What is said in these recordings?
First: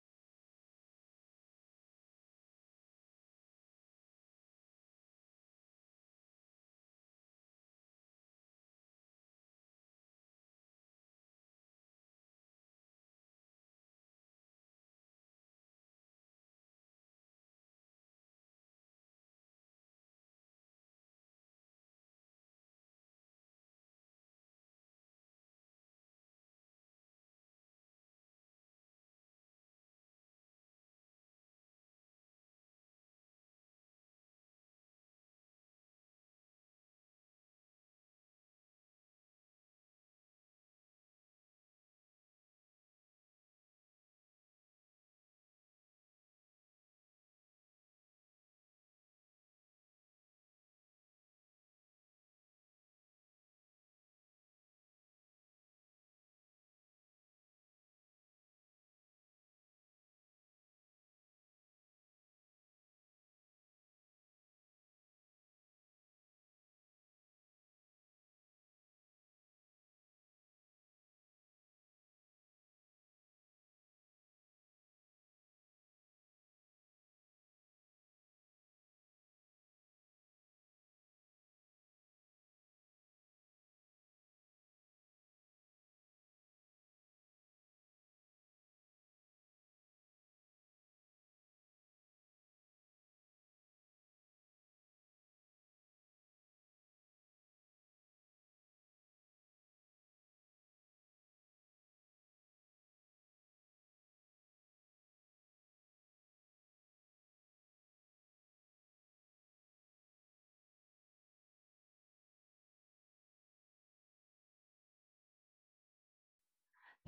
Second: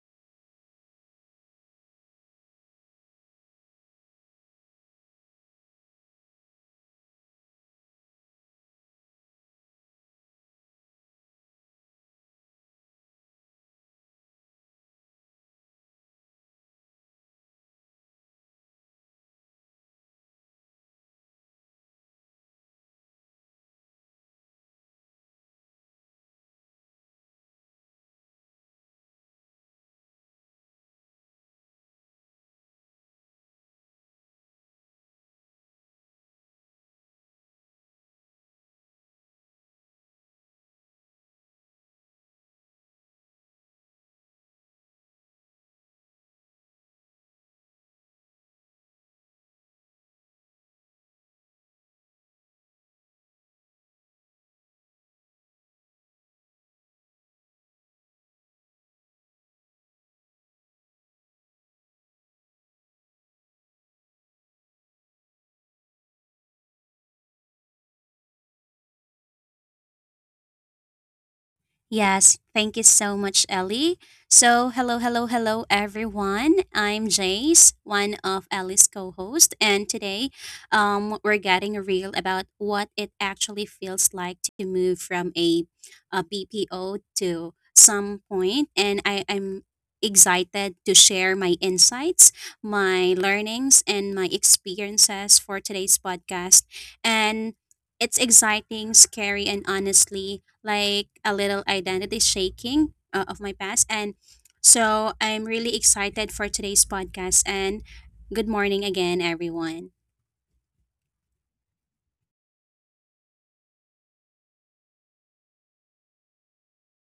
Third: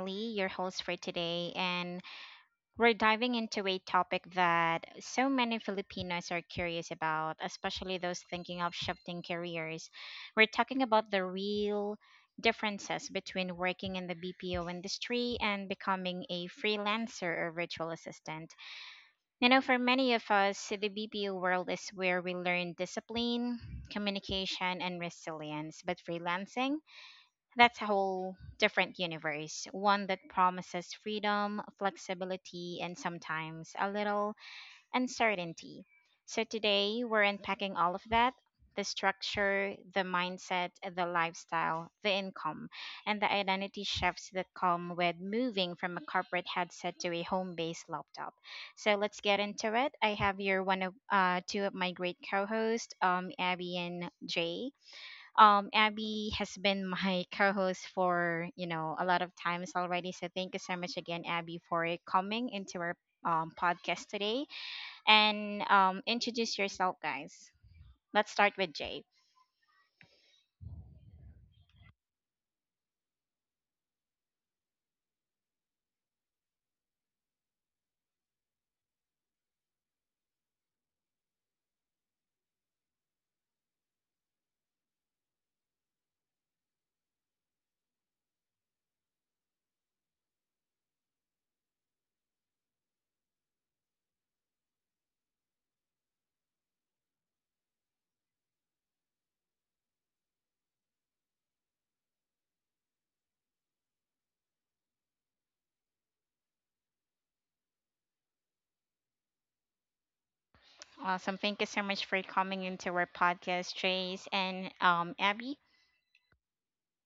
Ellie, your host for today, and we're diving into a topic that so many Filipinos are curious about, especially those thinking of shifting careers. We're talking about the real differences between working in the BPO industry and becoming a freelancer or virtual assistant. You know, for many of us, the BPO world is where we learn discipline, communication, and resilience, but freelancing, that's a whole different universe, one that promises freedom, flexibility, and sometimes a little uncertainty. So today we're unpacking all of that: the structure, the mindset, the lifestyle, the income, and the identity shifts that come with moving from a corporate headset to a home based laptop. So let's get into it. I have here one of two of my great co hosts, Abby and Jay. Abby has been my co-host for a lot of times already. So thank you so much again, Abby, for coming into our podcast today, and introduce yourself, guys. Let's start with Jay. Yes, thank you so much, Ellie. So, hello, hello, hello, everyone. I'm Jace, one of Ellie's co hosts, and today we're getting real about what it actually feels like to move from a BPO to some point. And I'm excited to share my insights, my learnings, and my experiences for today's podcast. And it's exciting, scary, and honestly like a little identity shaking of my past. And so I'm really excited for today's podcast. And good morning again, everyone. Awesome. Thank you so much for coming into our podcast, Trace and Abby.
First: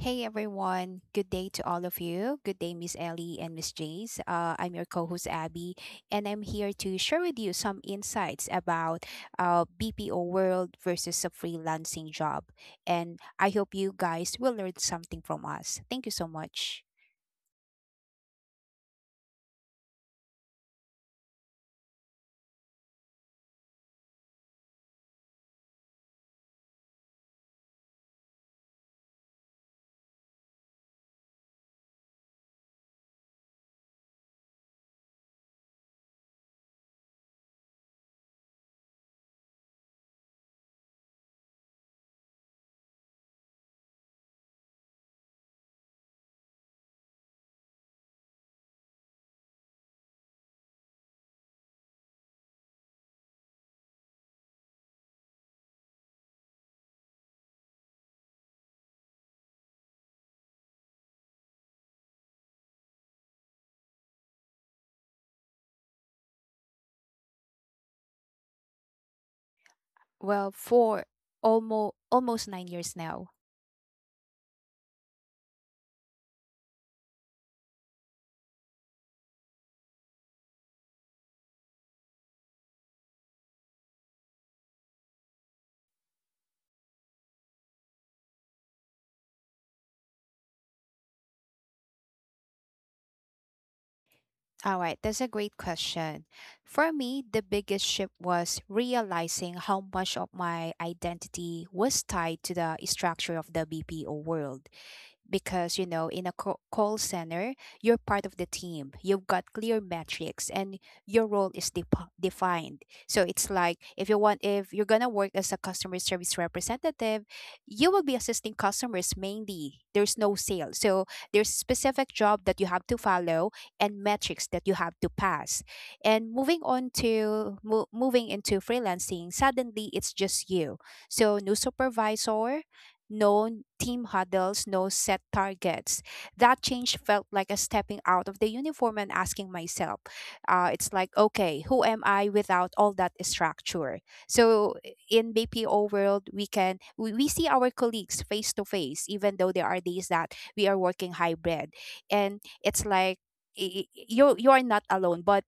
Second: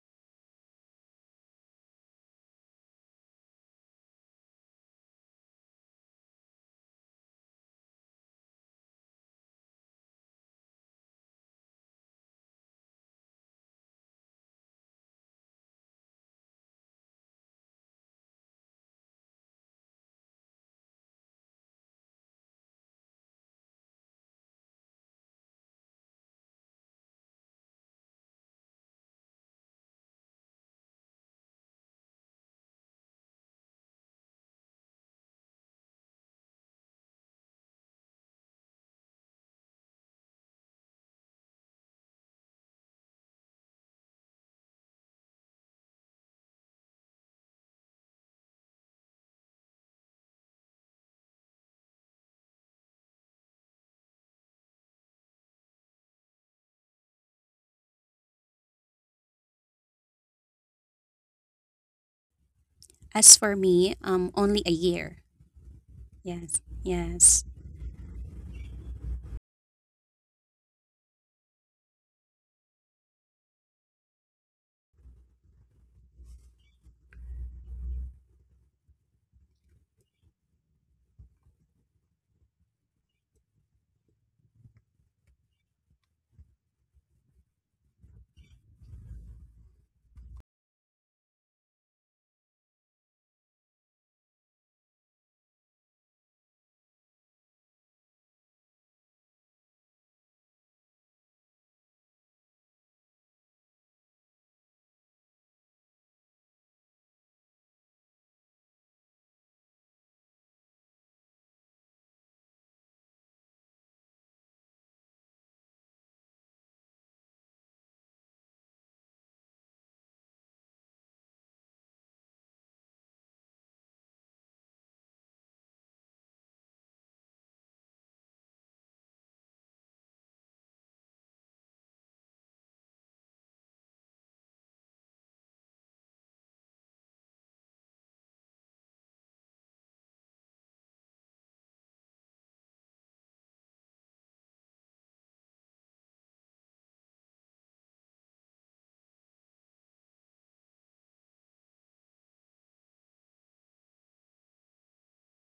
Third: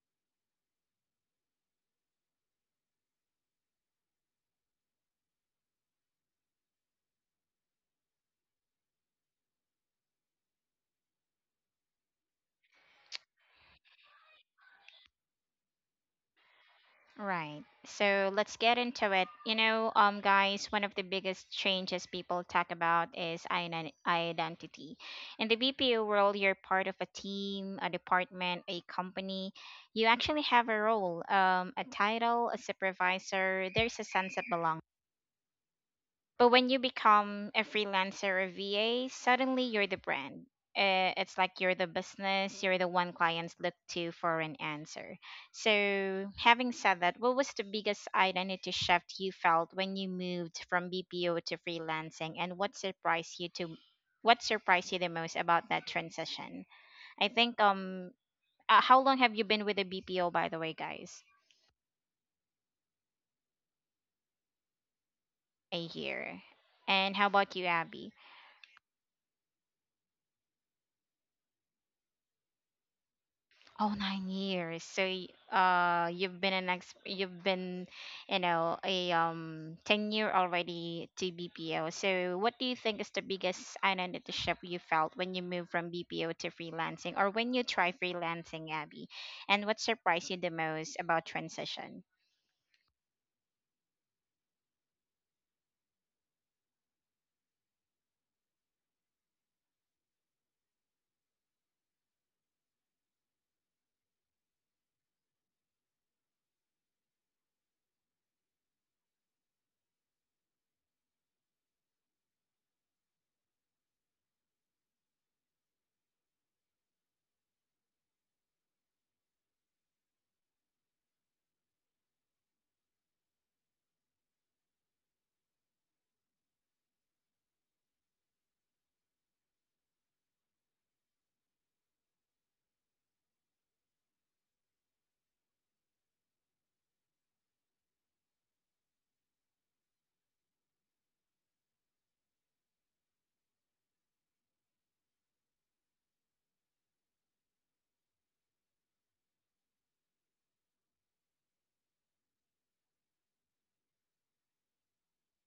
Hey everyone, good day to all of you. Good day, Miss Ellie and Miss Jace. I'm your co host Abby, and I'm here to share with you some insights about BPO world versus a freelancing job. And I hope you guys will learn something from us. Thank you so much. Right. So let's get into it. Guys, one of the biggest changes people talk about is identity. In the BPO world, you're part of a team, a department, a company. You actually have a role, a title, a supervisor. There's a sense of belonging, but when you become a freelancer or VA, suddenly you're the brand. It's like you're the business, you're the one clients look to for an answer. So, having said that, what was the biggest identity shift you felt when you moved from BPO to freelancing, and what surprised you the most about that transition? I think how long have you been with the BPO by the way, guys? As for me, only a year. A year. Yes, And how yes. about you, Abby? Well, for almost 9 years now. Oh, 9 years. So, you've been you've been, you know, a 10 year already to BPO. So, what do you think is the biggest identity shift you felt when you moved from BPO to freelancing, or when you try freelancing, Abby? And what surprised you the most about transition? All right, that's a great question. For me, the biggest shift was realizing how much of my identity was tied to the structure of the BPO world, because you know, in a call center, you're part of the team, you've got clear metrics, and your role is defined. So it's like, if you want, if you're going to work as a customer service representative, you will be assisting customers mainly. There's no sales, so there's specific job that you have to follow and metrics that you have to pass. And moving on to mo- moving into freelancing, suddenly it's just you. So no supervisor, no team huddles, no set targets. That change felt like a stepping out of the uniform and asking myself, it's like, okay, who am I without all that structure? So in BPO world, we see our colleagues face to face, even though there are days that we are working hybrid. And it's like, you are not alone, but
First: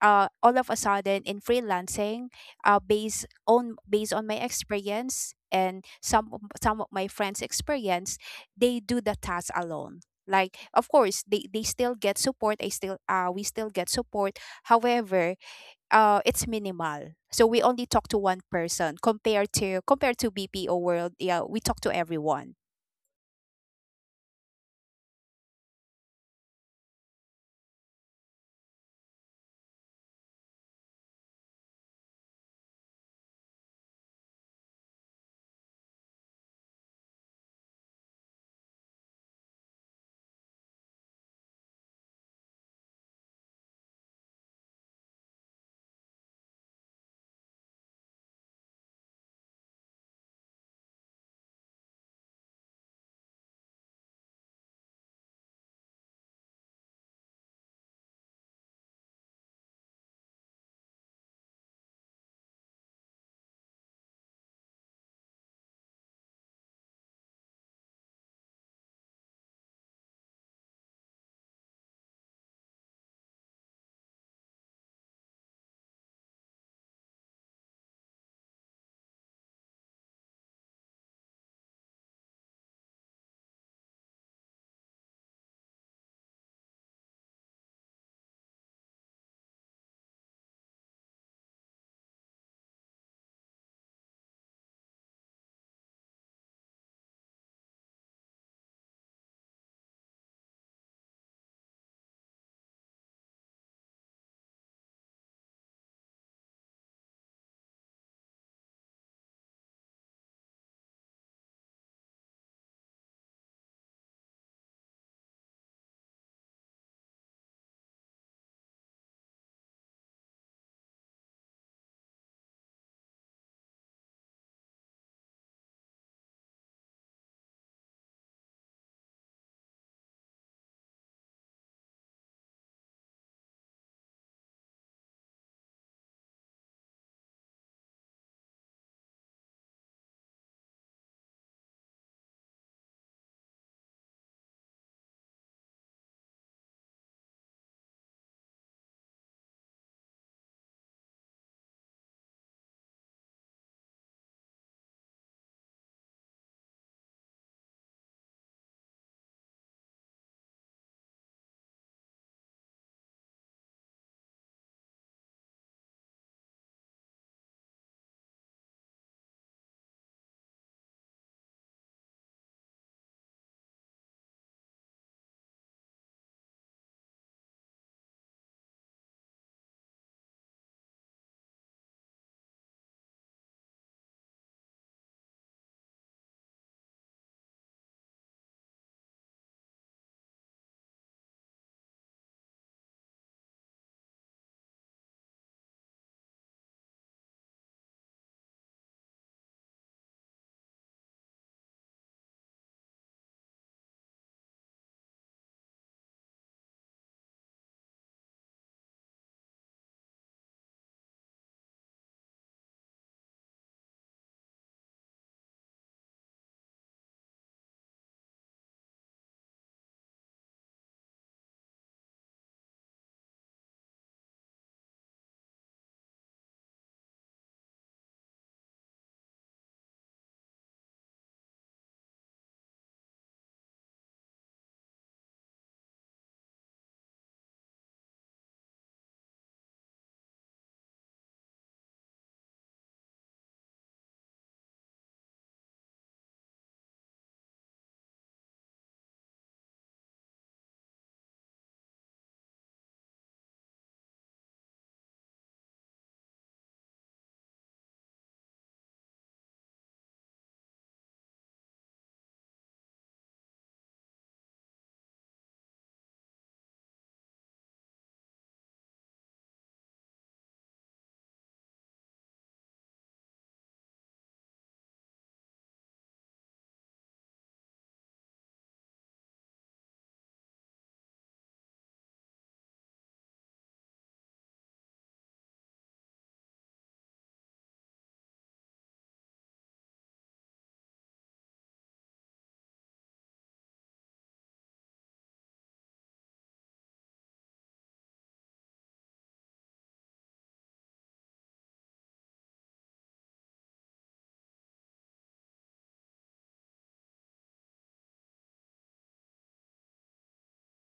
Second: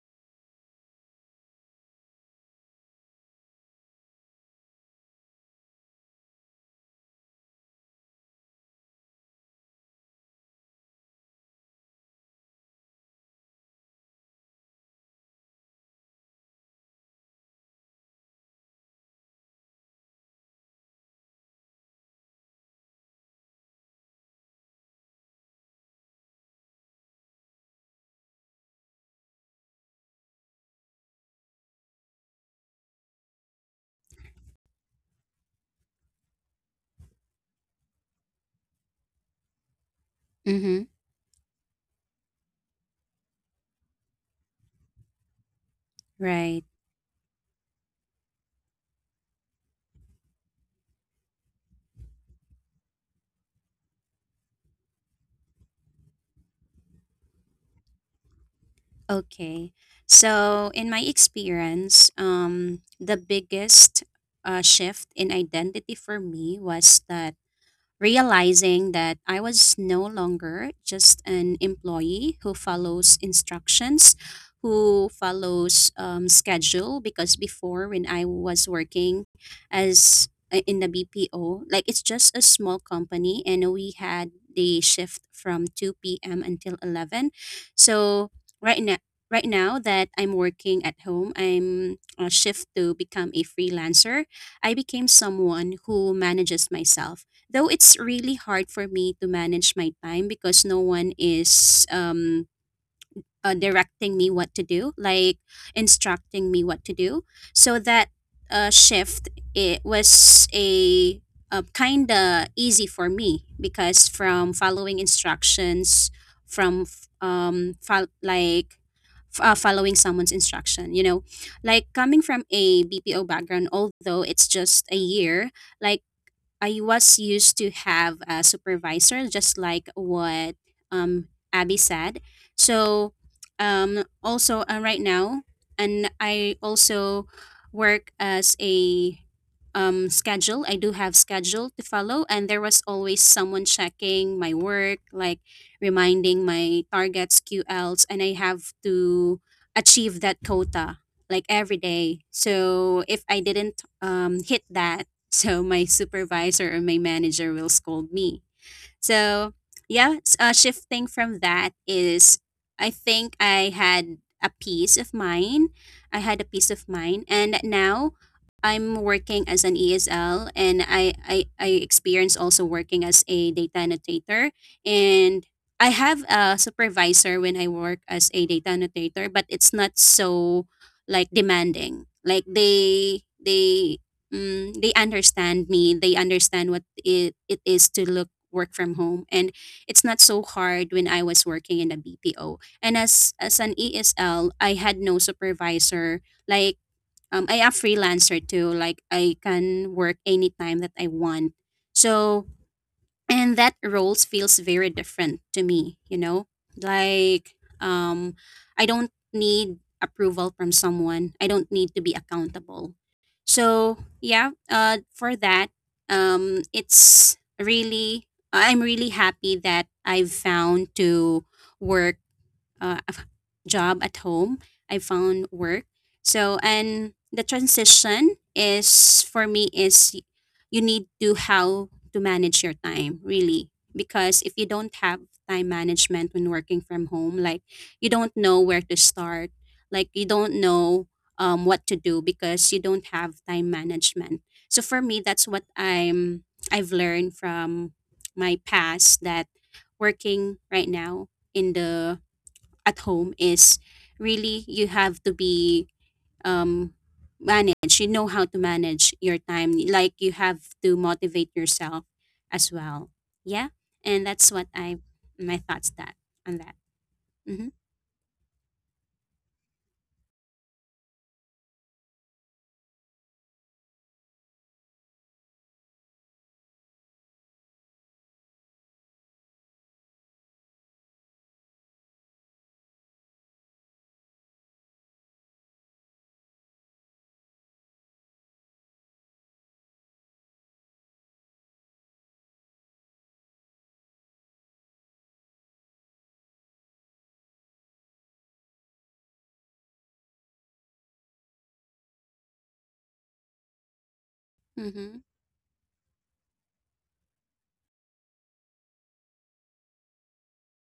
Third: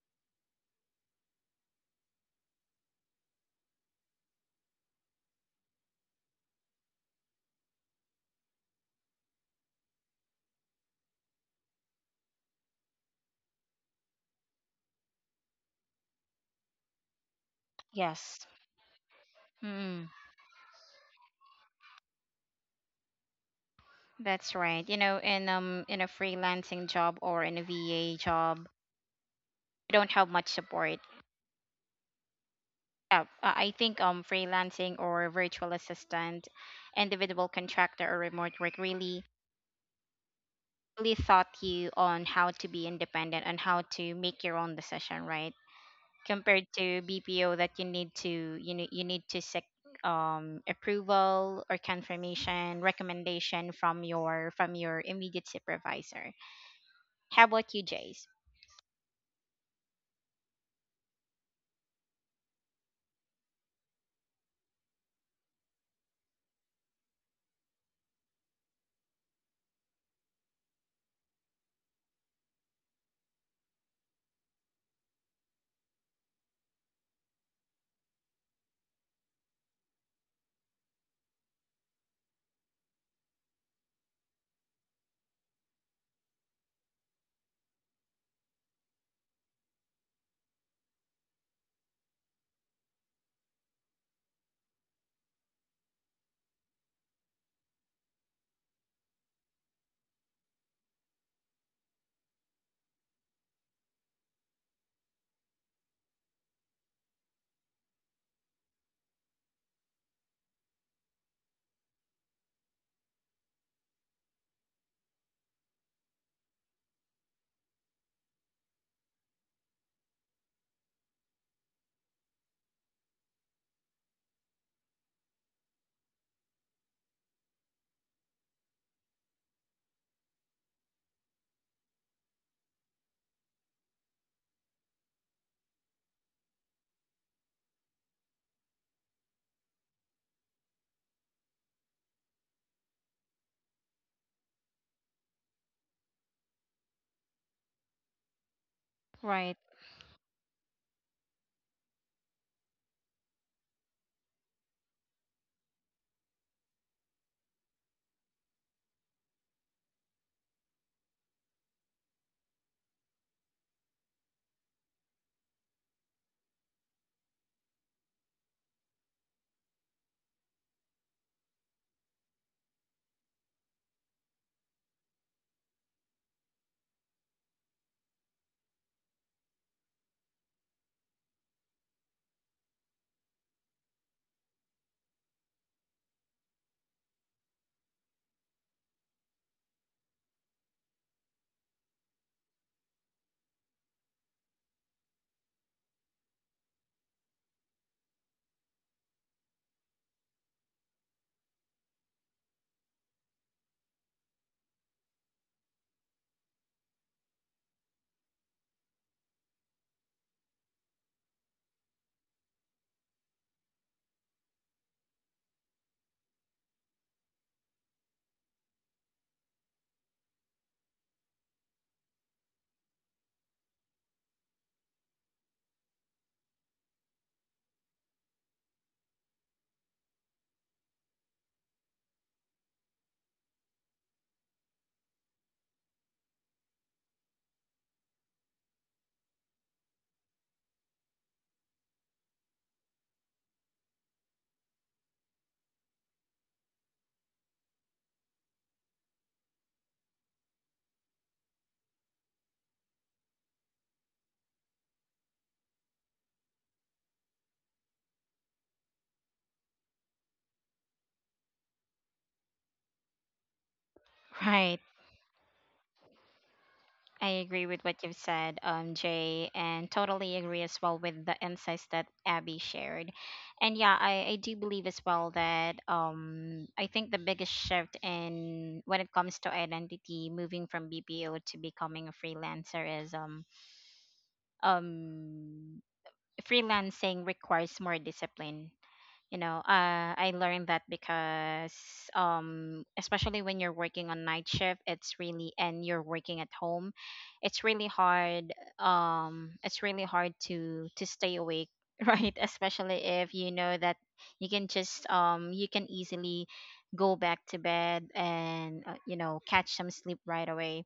all of a sudden in freelancing, uh, based based on my experience and some of my friends experience, they do the task alone. Like of course they still get support. I still uh we still get support. However, it's minimal, so we only talk to one Yes. person compared to Mm, compared to BPO world. Yeah, we talk to everyone. that's right. You know, in a freelancing job or in a VA job, you don't have much support. Yeah, I think freelancing or virtual assistant, individual contractor or remote work really Mm-hmm. really taught you on how to be independent and how to make your own decision, right? Right. Compared to BPO that you know you need to seek approval or confirmation recommendation from your immediate supervisor. How about you, Jace? Okay. So, in my experience, the biggest shift in identity for me was that realizing that I was no longer just an employee who follows instructions, who follows schedule. Because before, when I was working as in the BPO, like it's just a small company, and we had the shift from 2 p.m. until 11. So right now. Right now that I'm working at home, I'm a shift to become a freelancer. I became someone who manages myself, though it's really hard for me to manage my time because no one is directing me what to do, like instructing me what to do, so that shift it was a kind of easy for me, because from following instructions from f- fol- like f- following someone's instruction. Like coming from a bpo background, although it's just a year, like I was used to have a supervisor, just like what Abby said. So, also right now, and I also work as a schedule. I do have schedule to follow, and there was always someone checking my work, like reminding my targets, QLs, and I have to Right, achieve that quota like every day. So if I didn't hit that, so my supervisor or my manager will scold me. So yeah, shifting from that is, I think I had a peace of mind. I had a peace of mind, and now I'm working as an ESL, and I experience also working as a data annotator, and I have a supervisor when I work as a data annotator, but it's not so like demanding. Like they understand me. They understand what it is to look work from home, and it's not so hard when I was working in a BPO. And as an ESL, I had no supervisor. Like I am freelancer too. Like I can work anytime that I want. So and that roles feels very different to me. Like I don't need approval from someone, I don't need to be accountable. So yeah, for that, it's really I'm really happy that I've found to work uh, a f- job at home. I found work. So and the transition is for me is, you need to how to manage your time really, because if you don't have time management when working from home, like you don't know where to start, like you don't know what to do because you don't have time management. So for me that's what I've learned from my past, that working right now in the at home is, really you have to be um manage, you know how to manage your time, like you have to motivate yourself as well. Yeah. And that's what right. I, my thoughts that on that. I Mm-hmm. agree with what you've said, Jay, and totally agree as well with the insights that Abby shared. And yeah, I do believe as well that I think the biggest shift in when it comes to identity, moving from BPO to becoming a freelancer is um freelancing requires more discipline, you know. Uh, I learned that because especially when you're working on night shift, it's really, and you're working at home, it's really hard, it's really hard to stay awake, right, especially if you know that you can just Mm-hmm. You can easily go back to bed and you know catch some sleep right away.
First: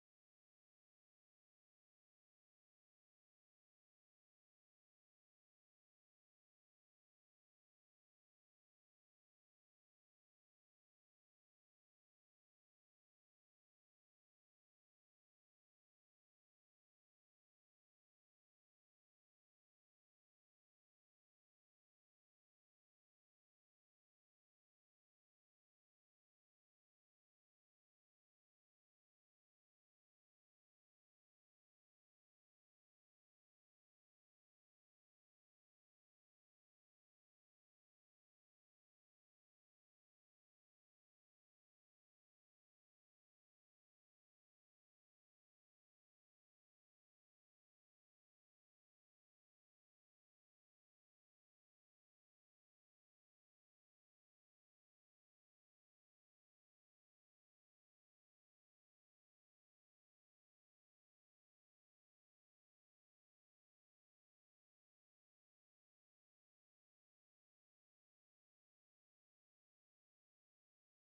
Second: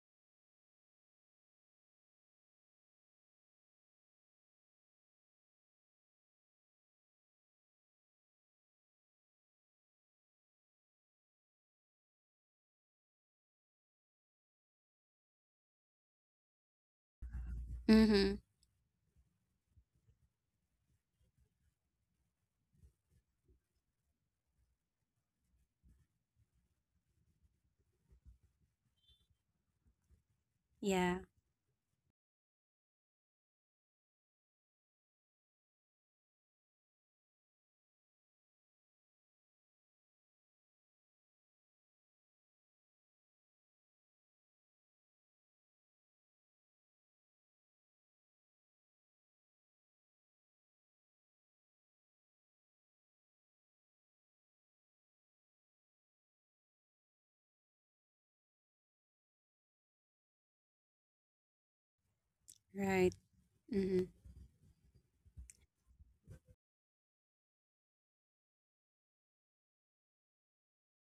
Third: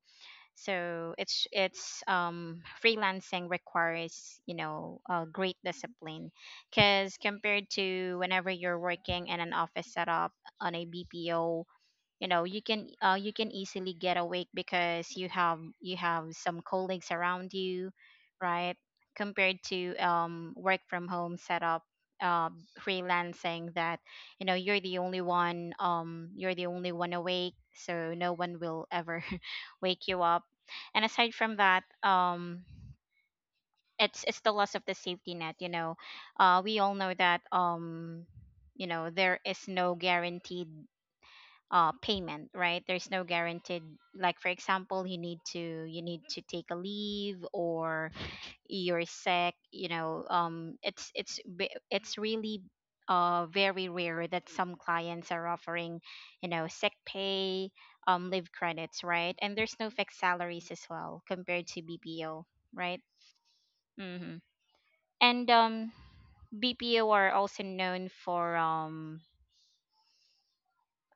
So it's freelancing requires, you know, great discipline, because compared to whenever you're working in an office setup on a BPO, you know you can easily get awake because you have some colleagues around you, Mm-hmm. right, compared to work from home setup, uh, freelancing, that you know you're the only one, you're the only one awake, so no one will ever wake you up. And Yeah. aside from that, it's the loss of the safety net, you know. Uh, we all know that, you know, there is no guaranteed payment, right? There's no guaranteed, like, for example, you need to take a leave or you're sick, you know. Um, it's really very rare that some clients are offering, you know, sick pay, leave credits, right? And there's no fixed salaries as well compared to BPO, right. Right. Mm-hmm. Mm-hmm. And BPO are also known for um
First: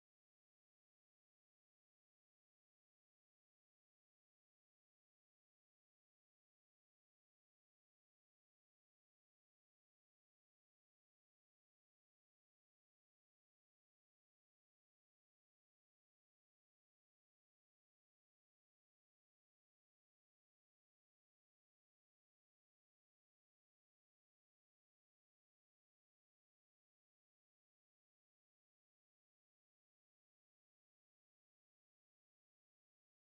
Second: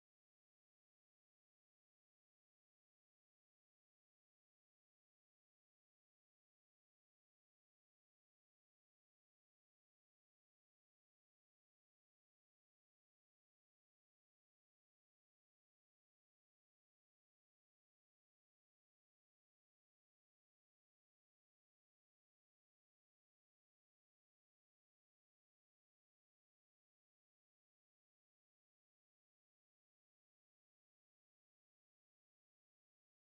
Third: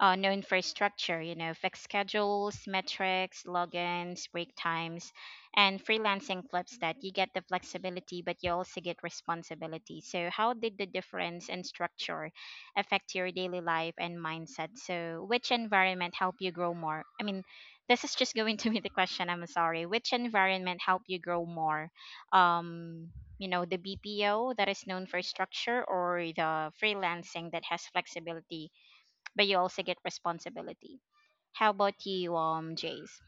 uh, no infrastructure, you know, fixed schedules, metrics, logins, break times, and freelancing flips that. You get the flexibility, but you also get responsibility. So, how did the difference in structure affect your daily life and mindset? So, which environment helped you grow more? I mean, this is just going to be the question. I'm sorry. Which environment helped you grow more? Um, you know, the BPO that is known for structure, or the freelancing that has flexibility but you also get responsibility. How about you, Jace?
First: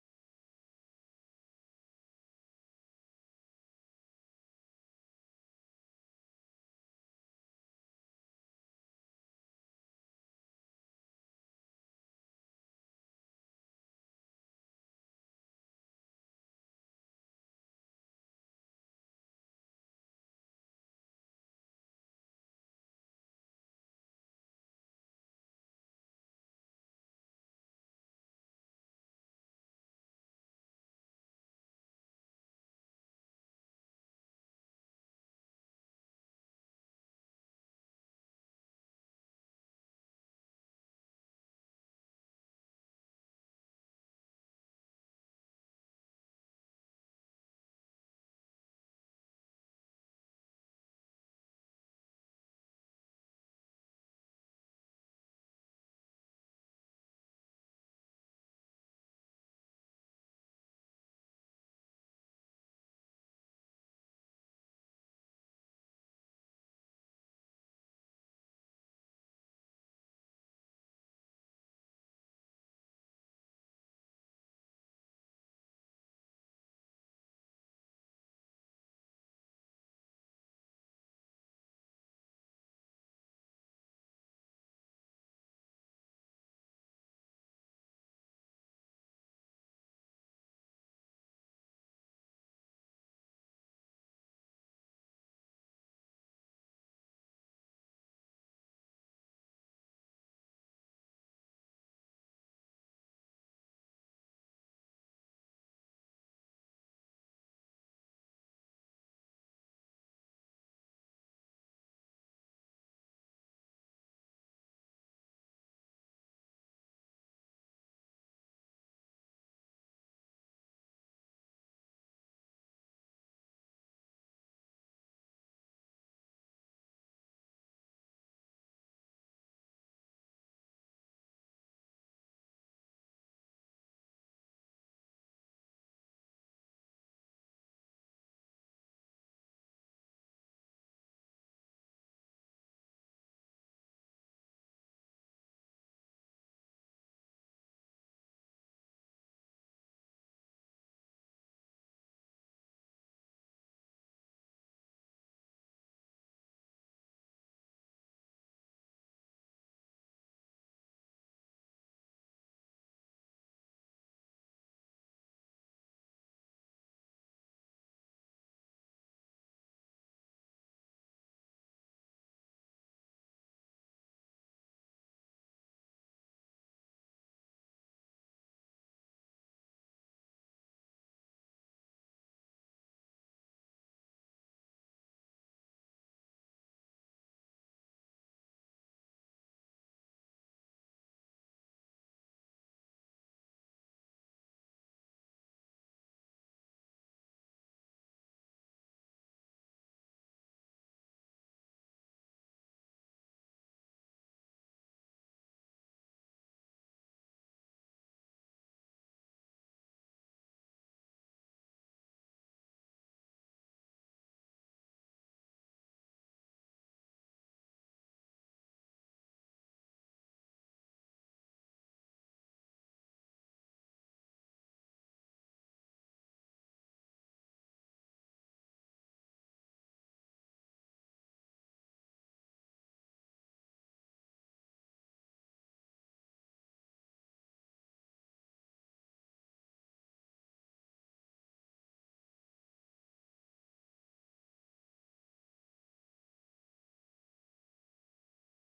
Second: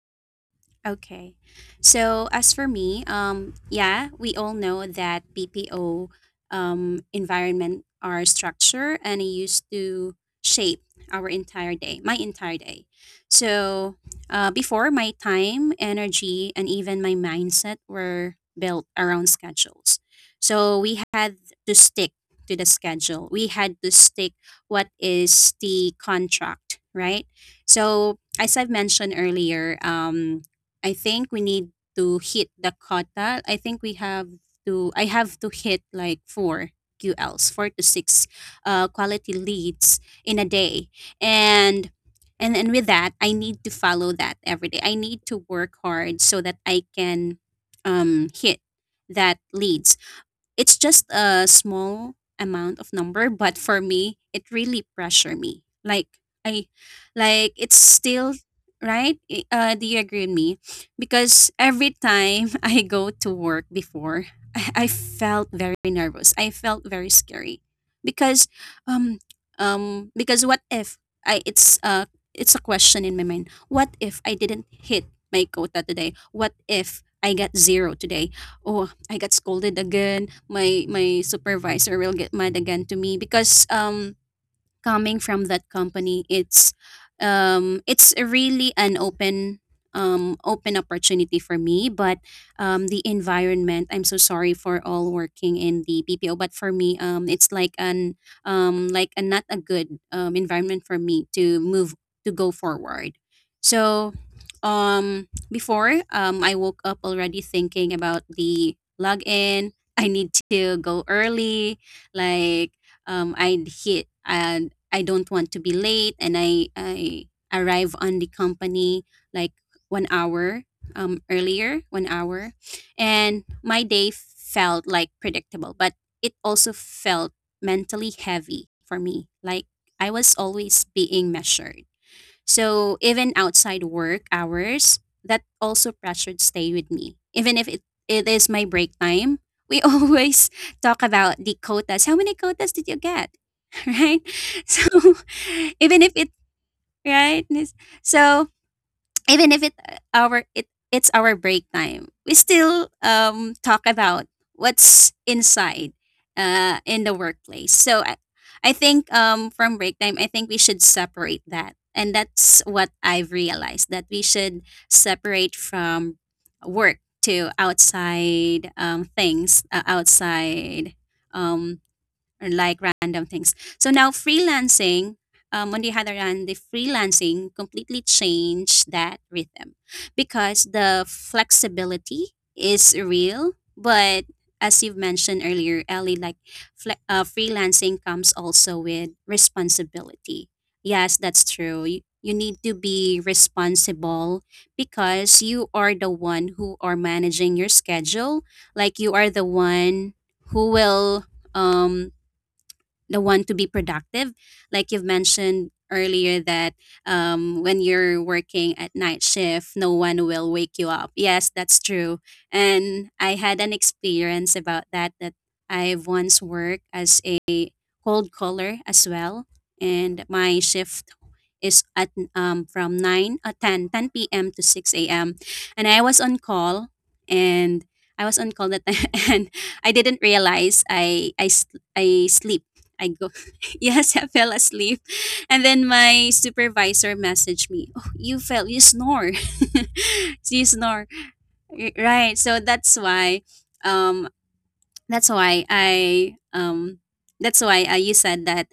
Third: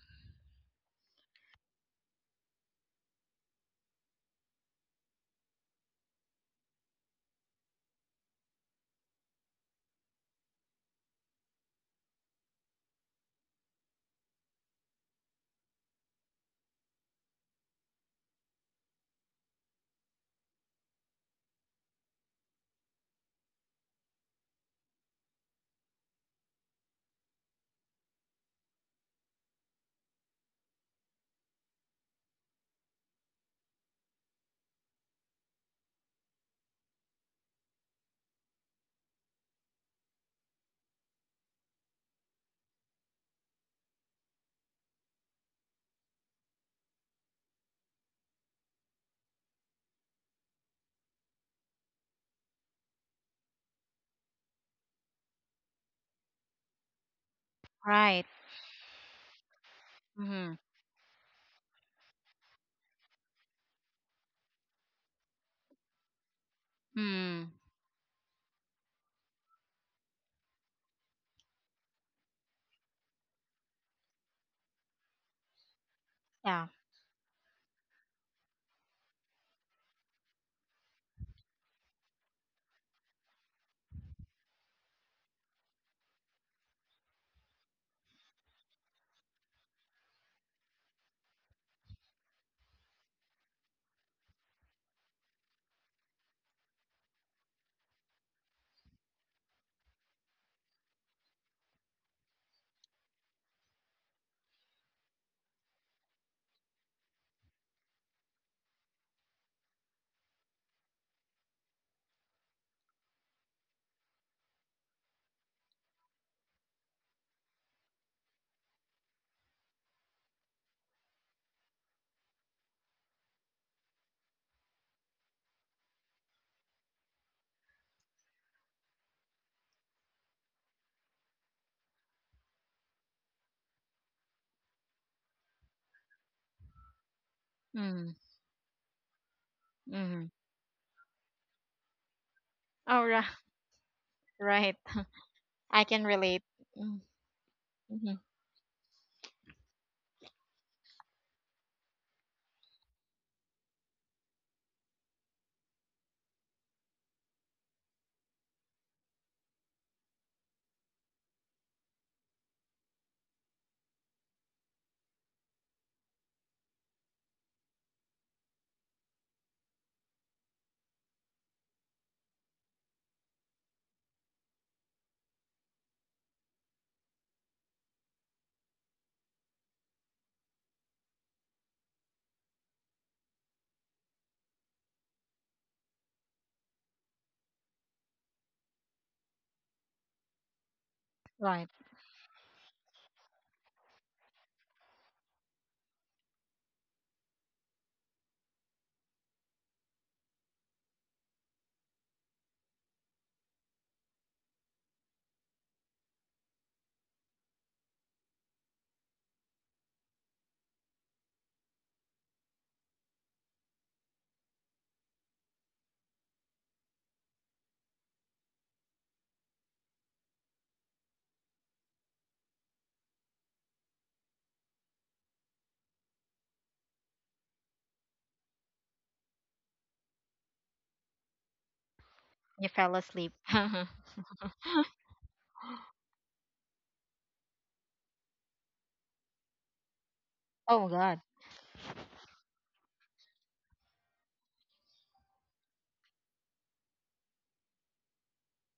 Okay. So as for me, yeah, we all know that BPO environment are structure, and it used to shape our entire day, my entire day. So before, my time, energy, and even my mindset were built around schedules. So we had to stick to the schedule. We had to stick what is the contract, right? So as I've mentioned earlier, I think we need to hit the quota. I think we have to I have to hit like four QLs, four to six quality leads in a day. And and with that, I need to follow that every day. I need to work hard so that I can hit that leads. It's just a small amount of number, but for me, it really pressure me. I, like it's Right. still right. Do you agree with Mm-hmm. me? Because every time I go to work before, I felt very nervous. I felt very Mm. scary because, um, because what if I? It's a question in my mind. What if I didn't hit my quota today? What Yeah. if I got zero today? Oh, I got scolded again. My supervisor will get mad again to me, because coming from that company, it's really an open opportunity for me, but the environment, I'm so sorry for all working in the BPO, but for me it's like an, like a not a good environment for me, to move to go forward. So before, I woke up already thinking about the login. I need to go early, like I'd hit, and I don't want to be late, and I arrive on the company like 1 hour earlier, 1 hour. And my day felt like predictable, but it also felt mentally heavy for me. Like I was always being measured. So even outside work hours, that also pressured stay with me. Even if it, Mm. it is my break time, we Mm. always talk about the quotas. How many quotas did Oh, you right. get? Right? Right. So I can even if it relate. right? Mm-hmm. So even if it our it it's our break time, we still talk about what's inside, in the workplace. So I think from break time, I think we should separate that, and that's what I've realized, that we should separate from work to outside, things, outside, um, or like random things. So now freelancing, on the other hand, the freelancing completely changed that rhythm, because the flexibility is real. But as you've mentioned earlier, Ellie, like freelancing comes also with responsibility. Yes, that's Right. true. You need to be responsible because you are the one who are managing your schedule. Like you are the one who will, um the one to be productive, like you've mentioned earlier that when you're working at night shift, no one will wake you up. Yes, that's true. And I had an experience about that, that I once worked as a cold caller as well, and my shift is at, from 9 10:10 p.m. to 6 a.m., and i was on call and I was on call that time and I didn't realize I, s- I sleep. You fell I go, asleep. Oh yes, I fell asleep. And then my supervisor messaged me, oh, you fell, you snore. You snore. God. Right. So that's why, um, that's why I um you said that,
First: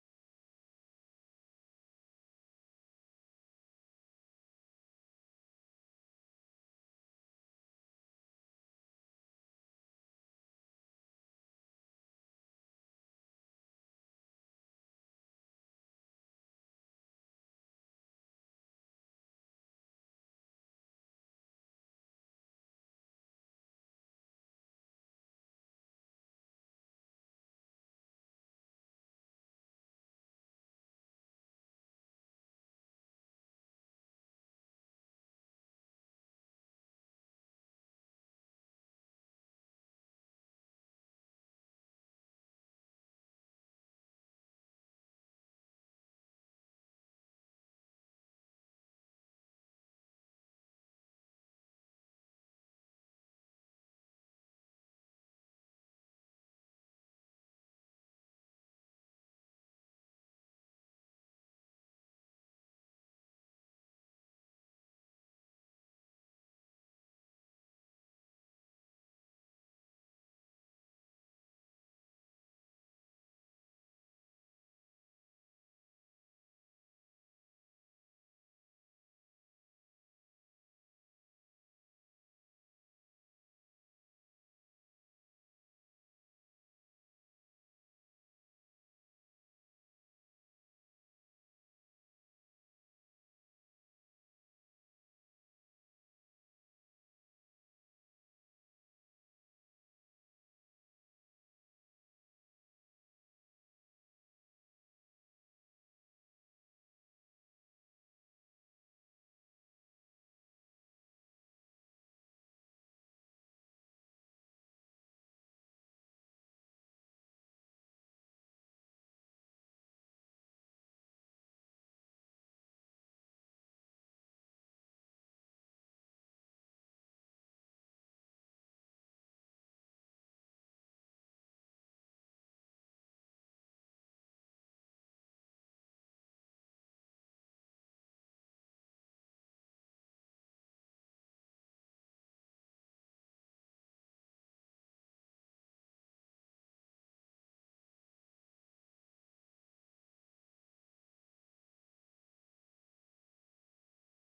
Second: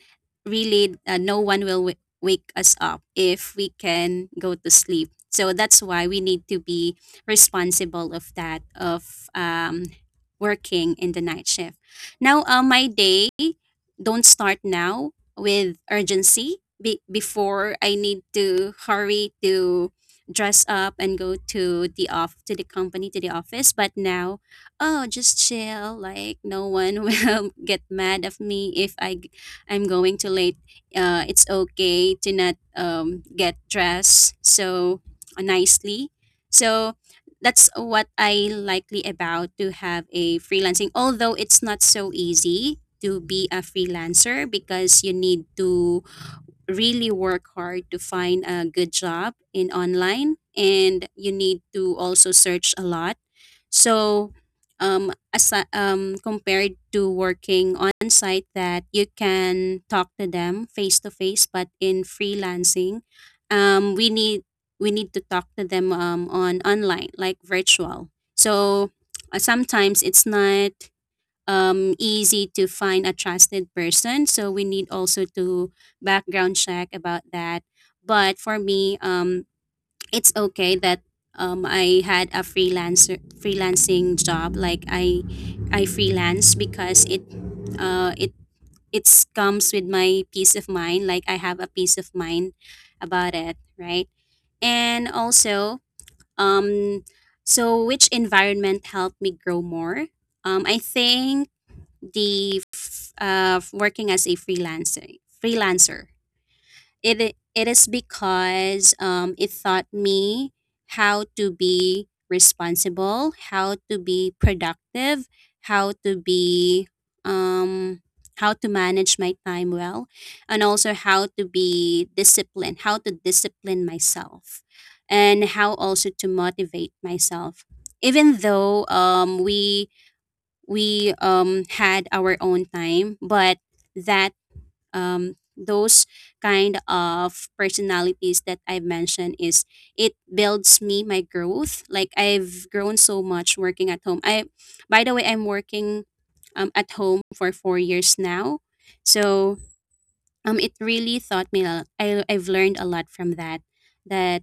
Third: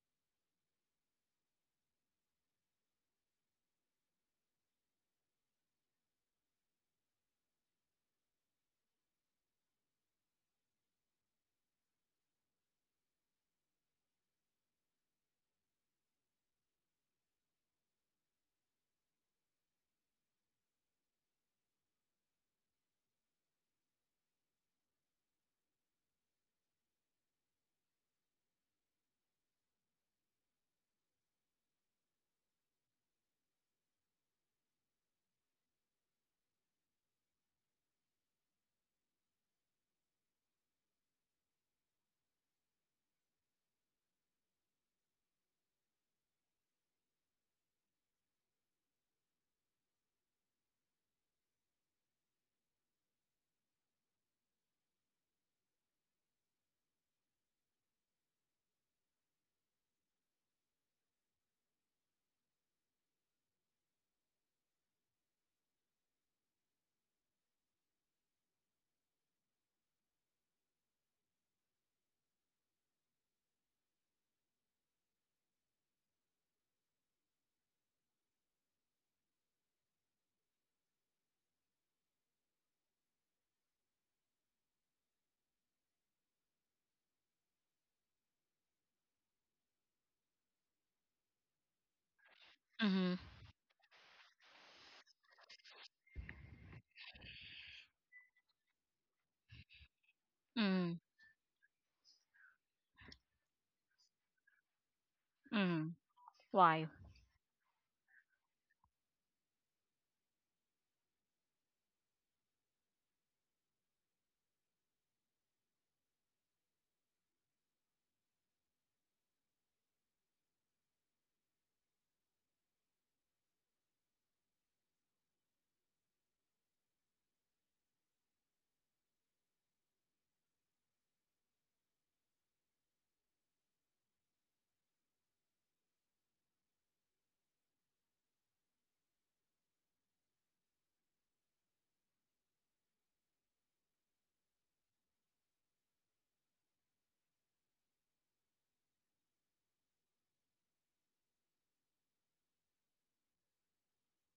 really no one will wake us up if we can go to sleep. So that's why we need to be responsible of that, of working in the night shift. Now my day don't start now with urgency. Before, I need to hurry to dress up and go to the office. But now, oh just chill, like no one will get mad of me if I'm going too late. It's okay to not get dressed so nicely. So that's what I likely about to have a freelancing, although it's not so easy to be a freelancer, because you need to really work hard to find a good job in online, and you need to also search a lot. So, compared to working on site, that you can talk to them face to face, but in freelancing, um, we need we need to talk to them, on online, like virtual. So sometimes it's not easy to find a trusted person. So we need also to background check about that. But for me, it's okay that I had a freelancer freelancing job. Like I freelance because uh it it's comes with my peace of mind. Like I have a peace of mind Mm-hmm. about it, right. And also, um so which environment helped me grow more, I Mm. think working as a freelancer Mm. freelancer Why? it i- it is because it taught me how to be responsible, how to be productive, how to be um how to manage my time well, and also how to be disciplined, how to discipline myself, and how also to motivate myself. Even though um, we had our own time, but that those kind of personalities that I've mentioned is it builds me my growth. Like I've grown so much working at home. I by the way, I'm working at home for 4 years now. So it really taught me I've learned a lot from that. That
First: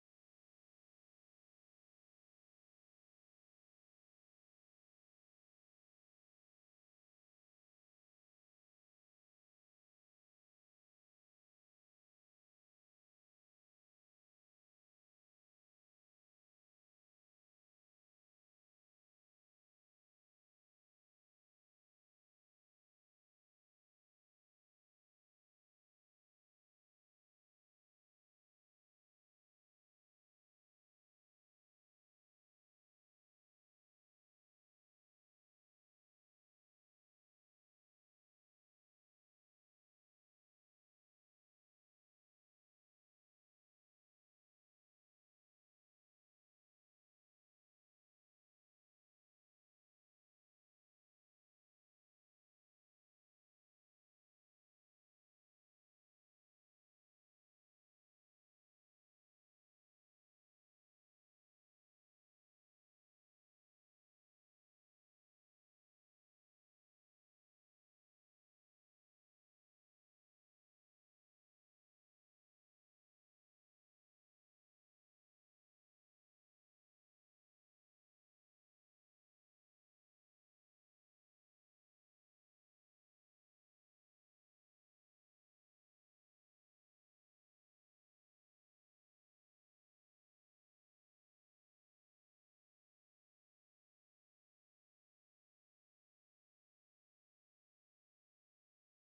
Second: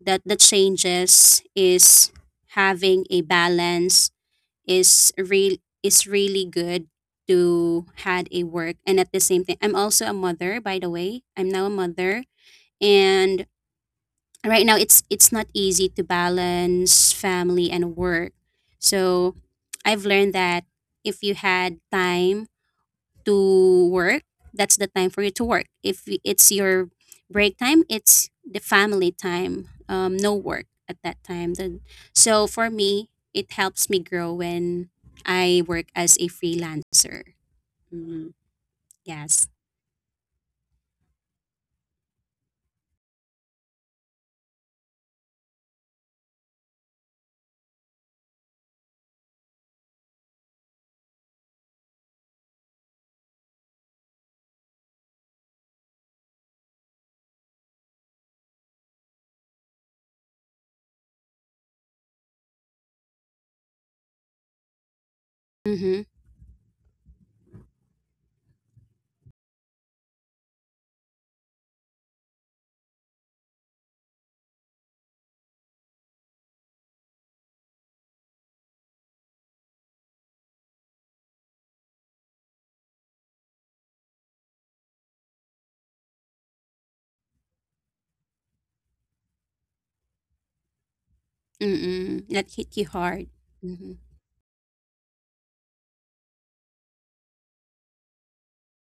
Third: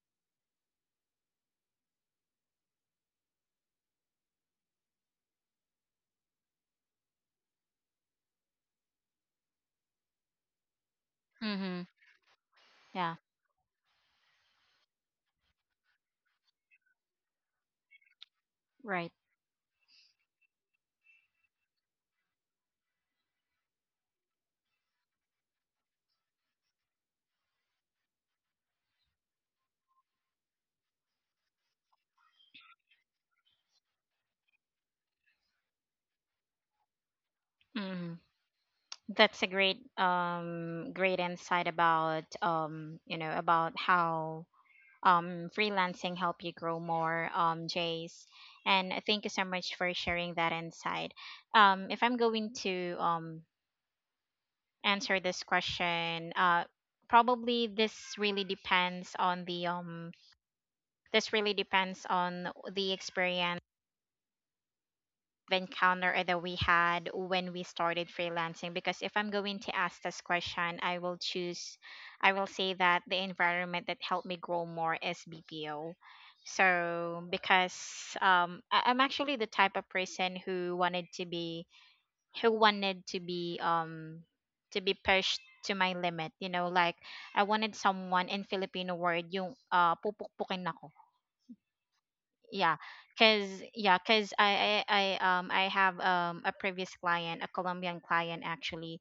that the changes is having a balance is real is really good to had a work, and at the same time I'm also a mother. By the way, I'm now a Mm-hmm. mother. Yeah. And right now it's not easy to balance family and work. Right. So I've learned that if you had time to work, that's the time for you to work. If y- it's your break time, it's the family time. No work at that time. So for me, it helps me grow when I work as a freelancer. Mm-hmm. Mm, That's a yes. great great insight about you know about how freelancing help you grow more, Jace. And thank you so much for sharing that insight. If I'm going to answer this question, probably this really depends on the experience Mm-hmm. encounter that we had when we started freelancing, because if I'm going to ask this question I will choose I will say that the environment that helped me grow more is BPO. So because I'm actually the type of person who wanted to be, who wanted to be um to be pushed to my limit, you know, like I wanted someone, in Filipino word, yung pupukpukin ako. Mm-mm. That Yeah, hit you hard. because, Mm-hmm. I have a previous client, a Colombian client actually,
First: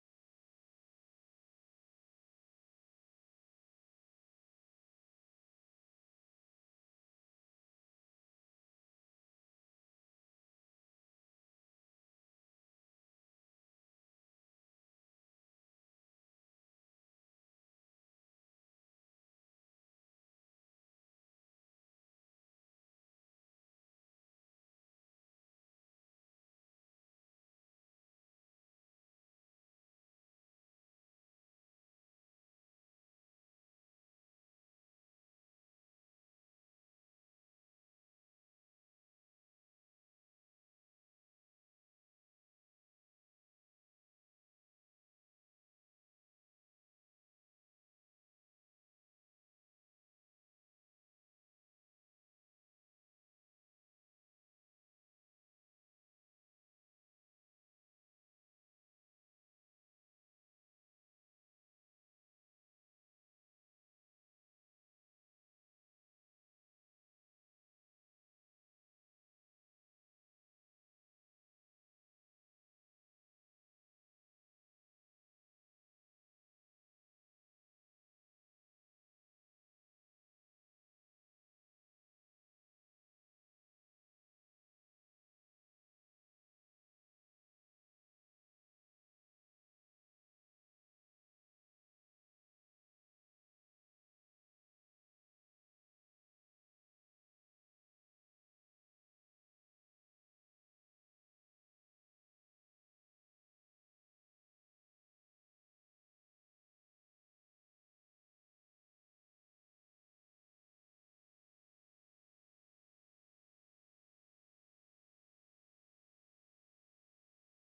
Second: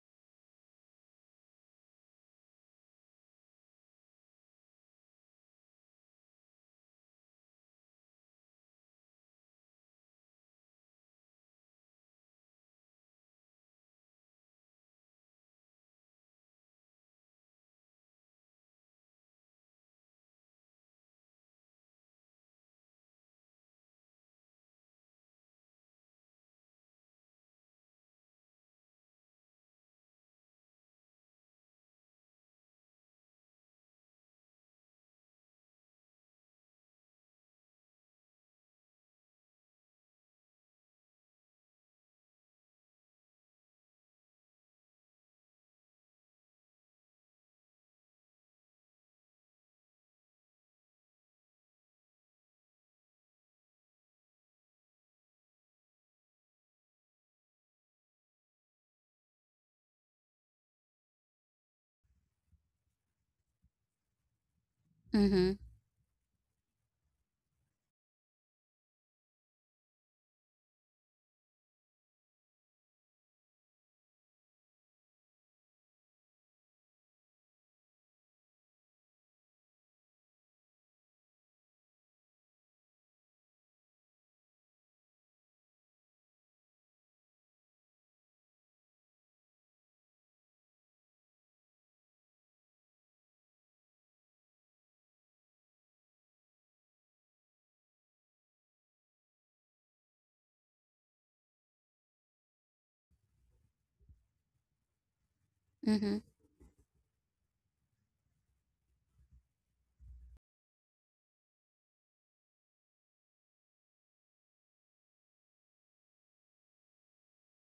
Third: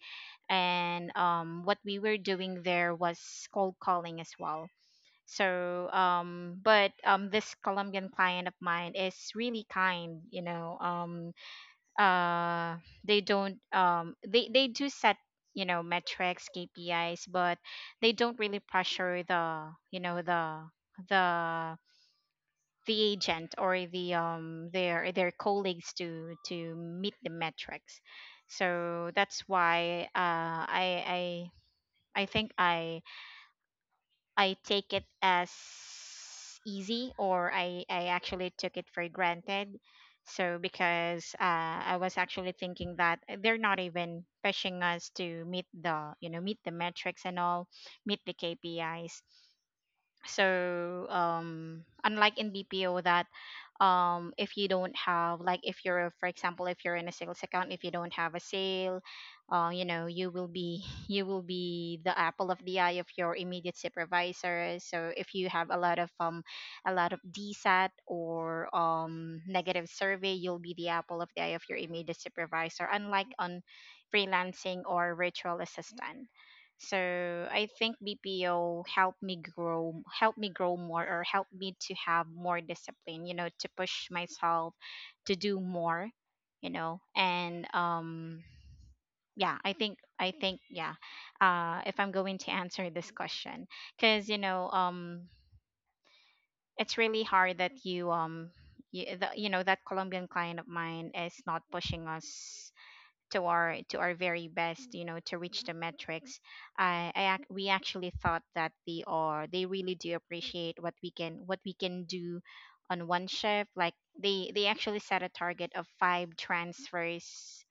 and what we were doing there was cold calling as well. So but this Colombian client of mine is really kind, you know. Um uh they don't, they do set, you know, metrics, KPIs, but they don't really pressure the, you know, the the agent, or their colleagues to meet the metrics. So that's why, I think I take it as easy, or I actually took it for granted. So because, I was actually thinking that they're not even pushing us to meet the, you know, meet the metrics and all, meet the KPIs. So unlike in BPO that, if you don't have, like, if you're, for example, if you're in a sales account, if you don't have a sale, you know, you will be you will be the apple of the eye of your immediate supervisor. So if you Mm-hmm. have a lot of DSAT or negative survey, you'll be the apple of the eye of your immediate supervisor, unlike on freelancing or virtual assistant. So I think BPO helped me grow more, or helped me to have more discipline, you know, to push myself to do more. You know, and yeah, I think, I think, yeah. If I'm going to answer this question, because you know, it's really hard that you know, that Colombian client of mine is not pushing us to our, to our very best, you know, to reach the Mm-hmm. metrics. I we actually thought that they really do appreciate what we can, what we can do on one shift. Like they actually set a target of 5 transfers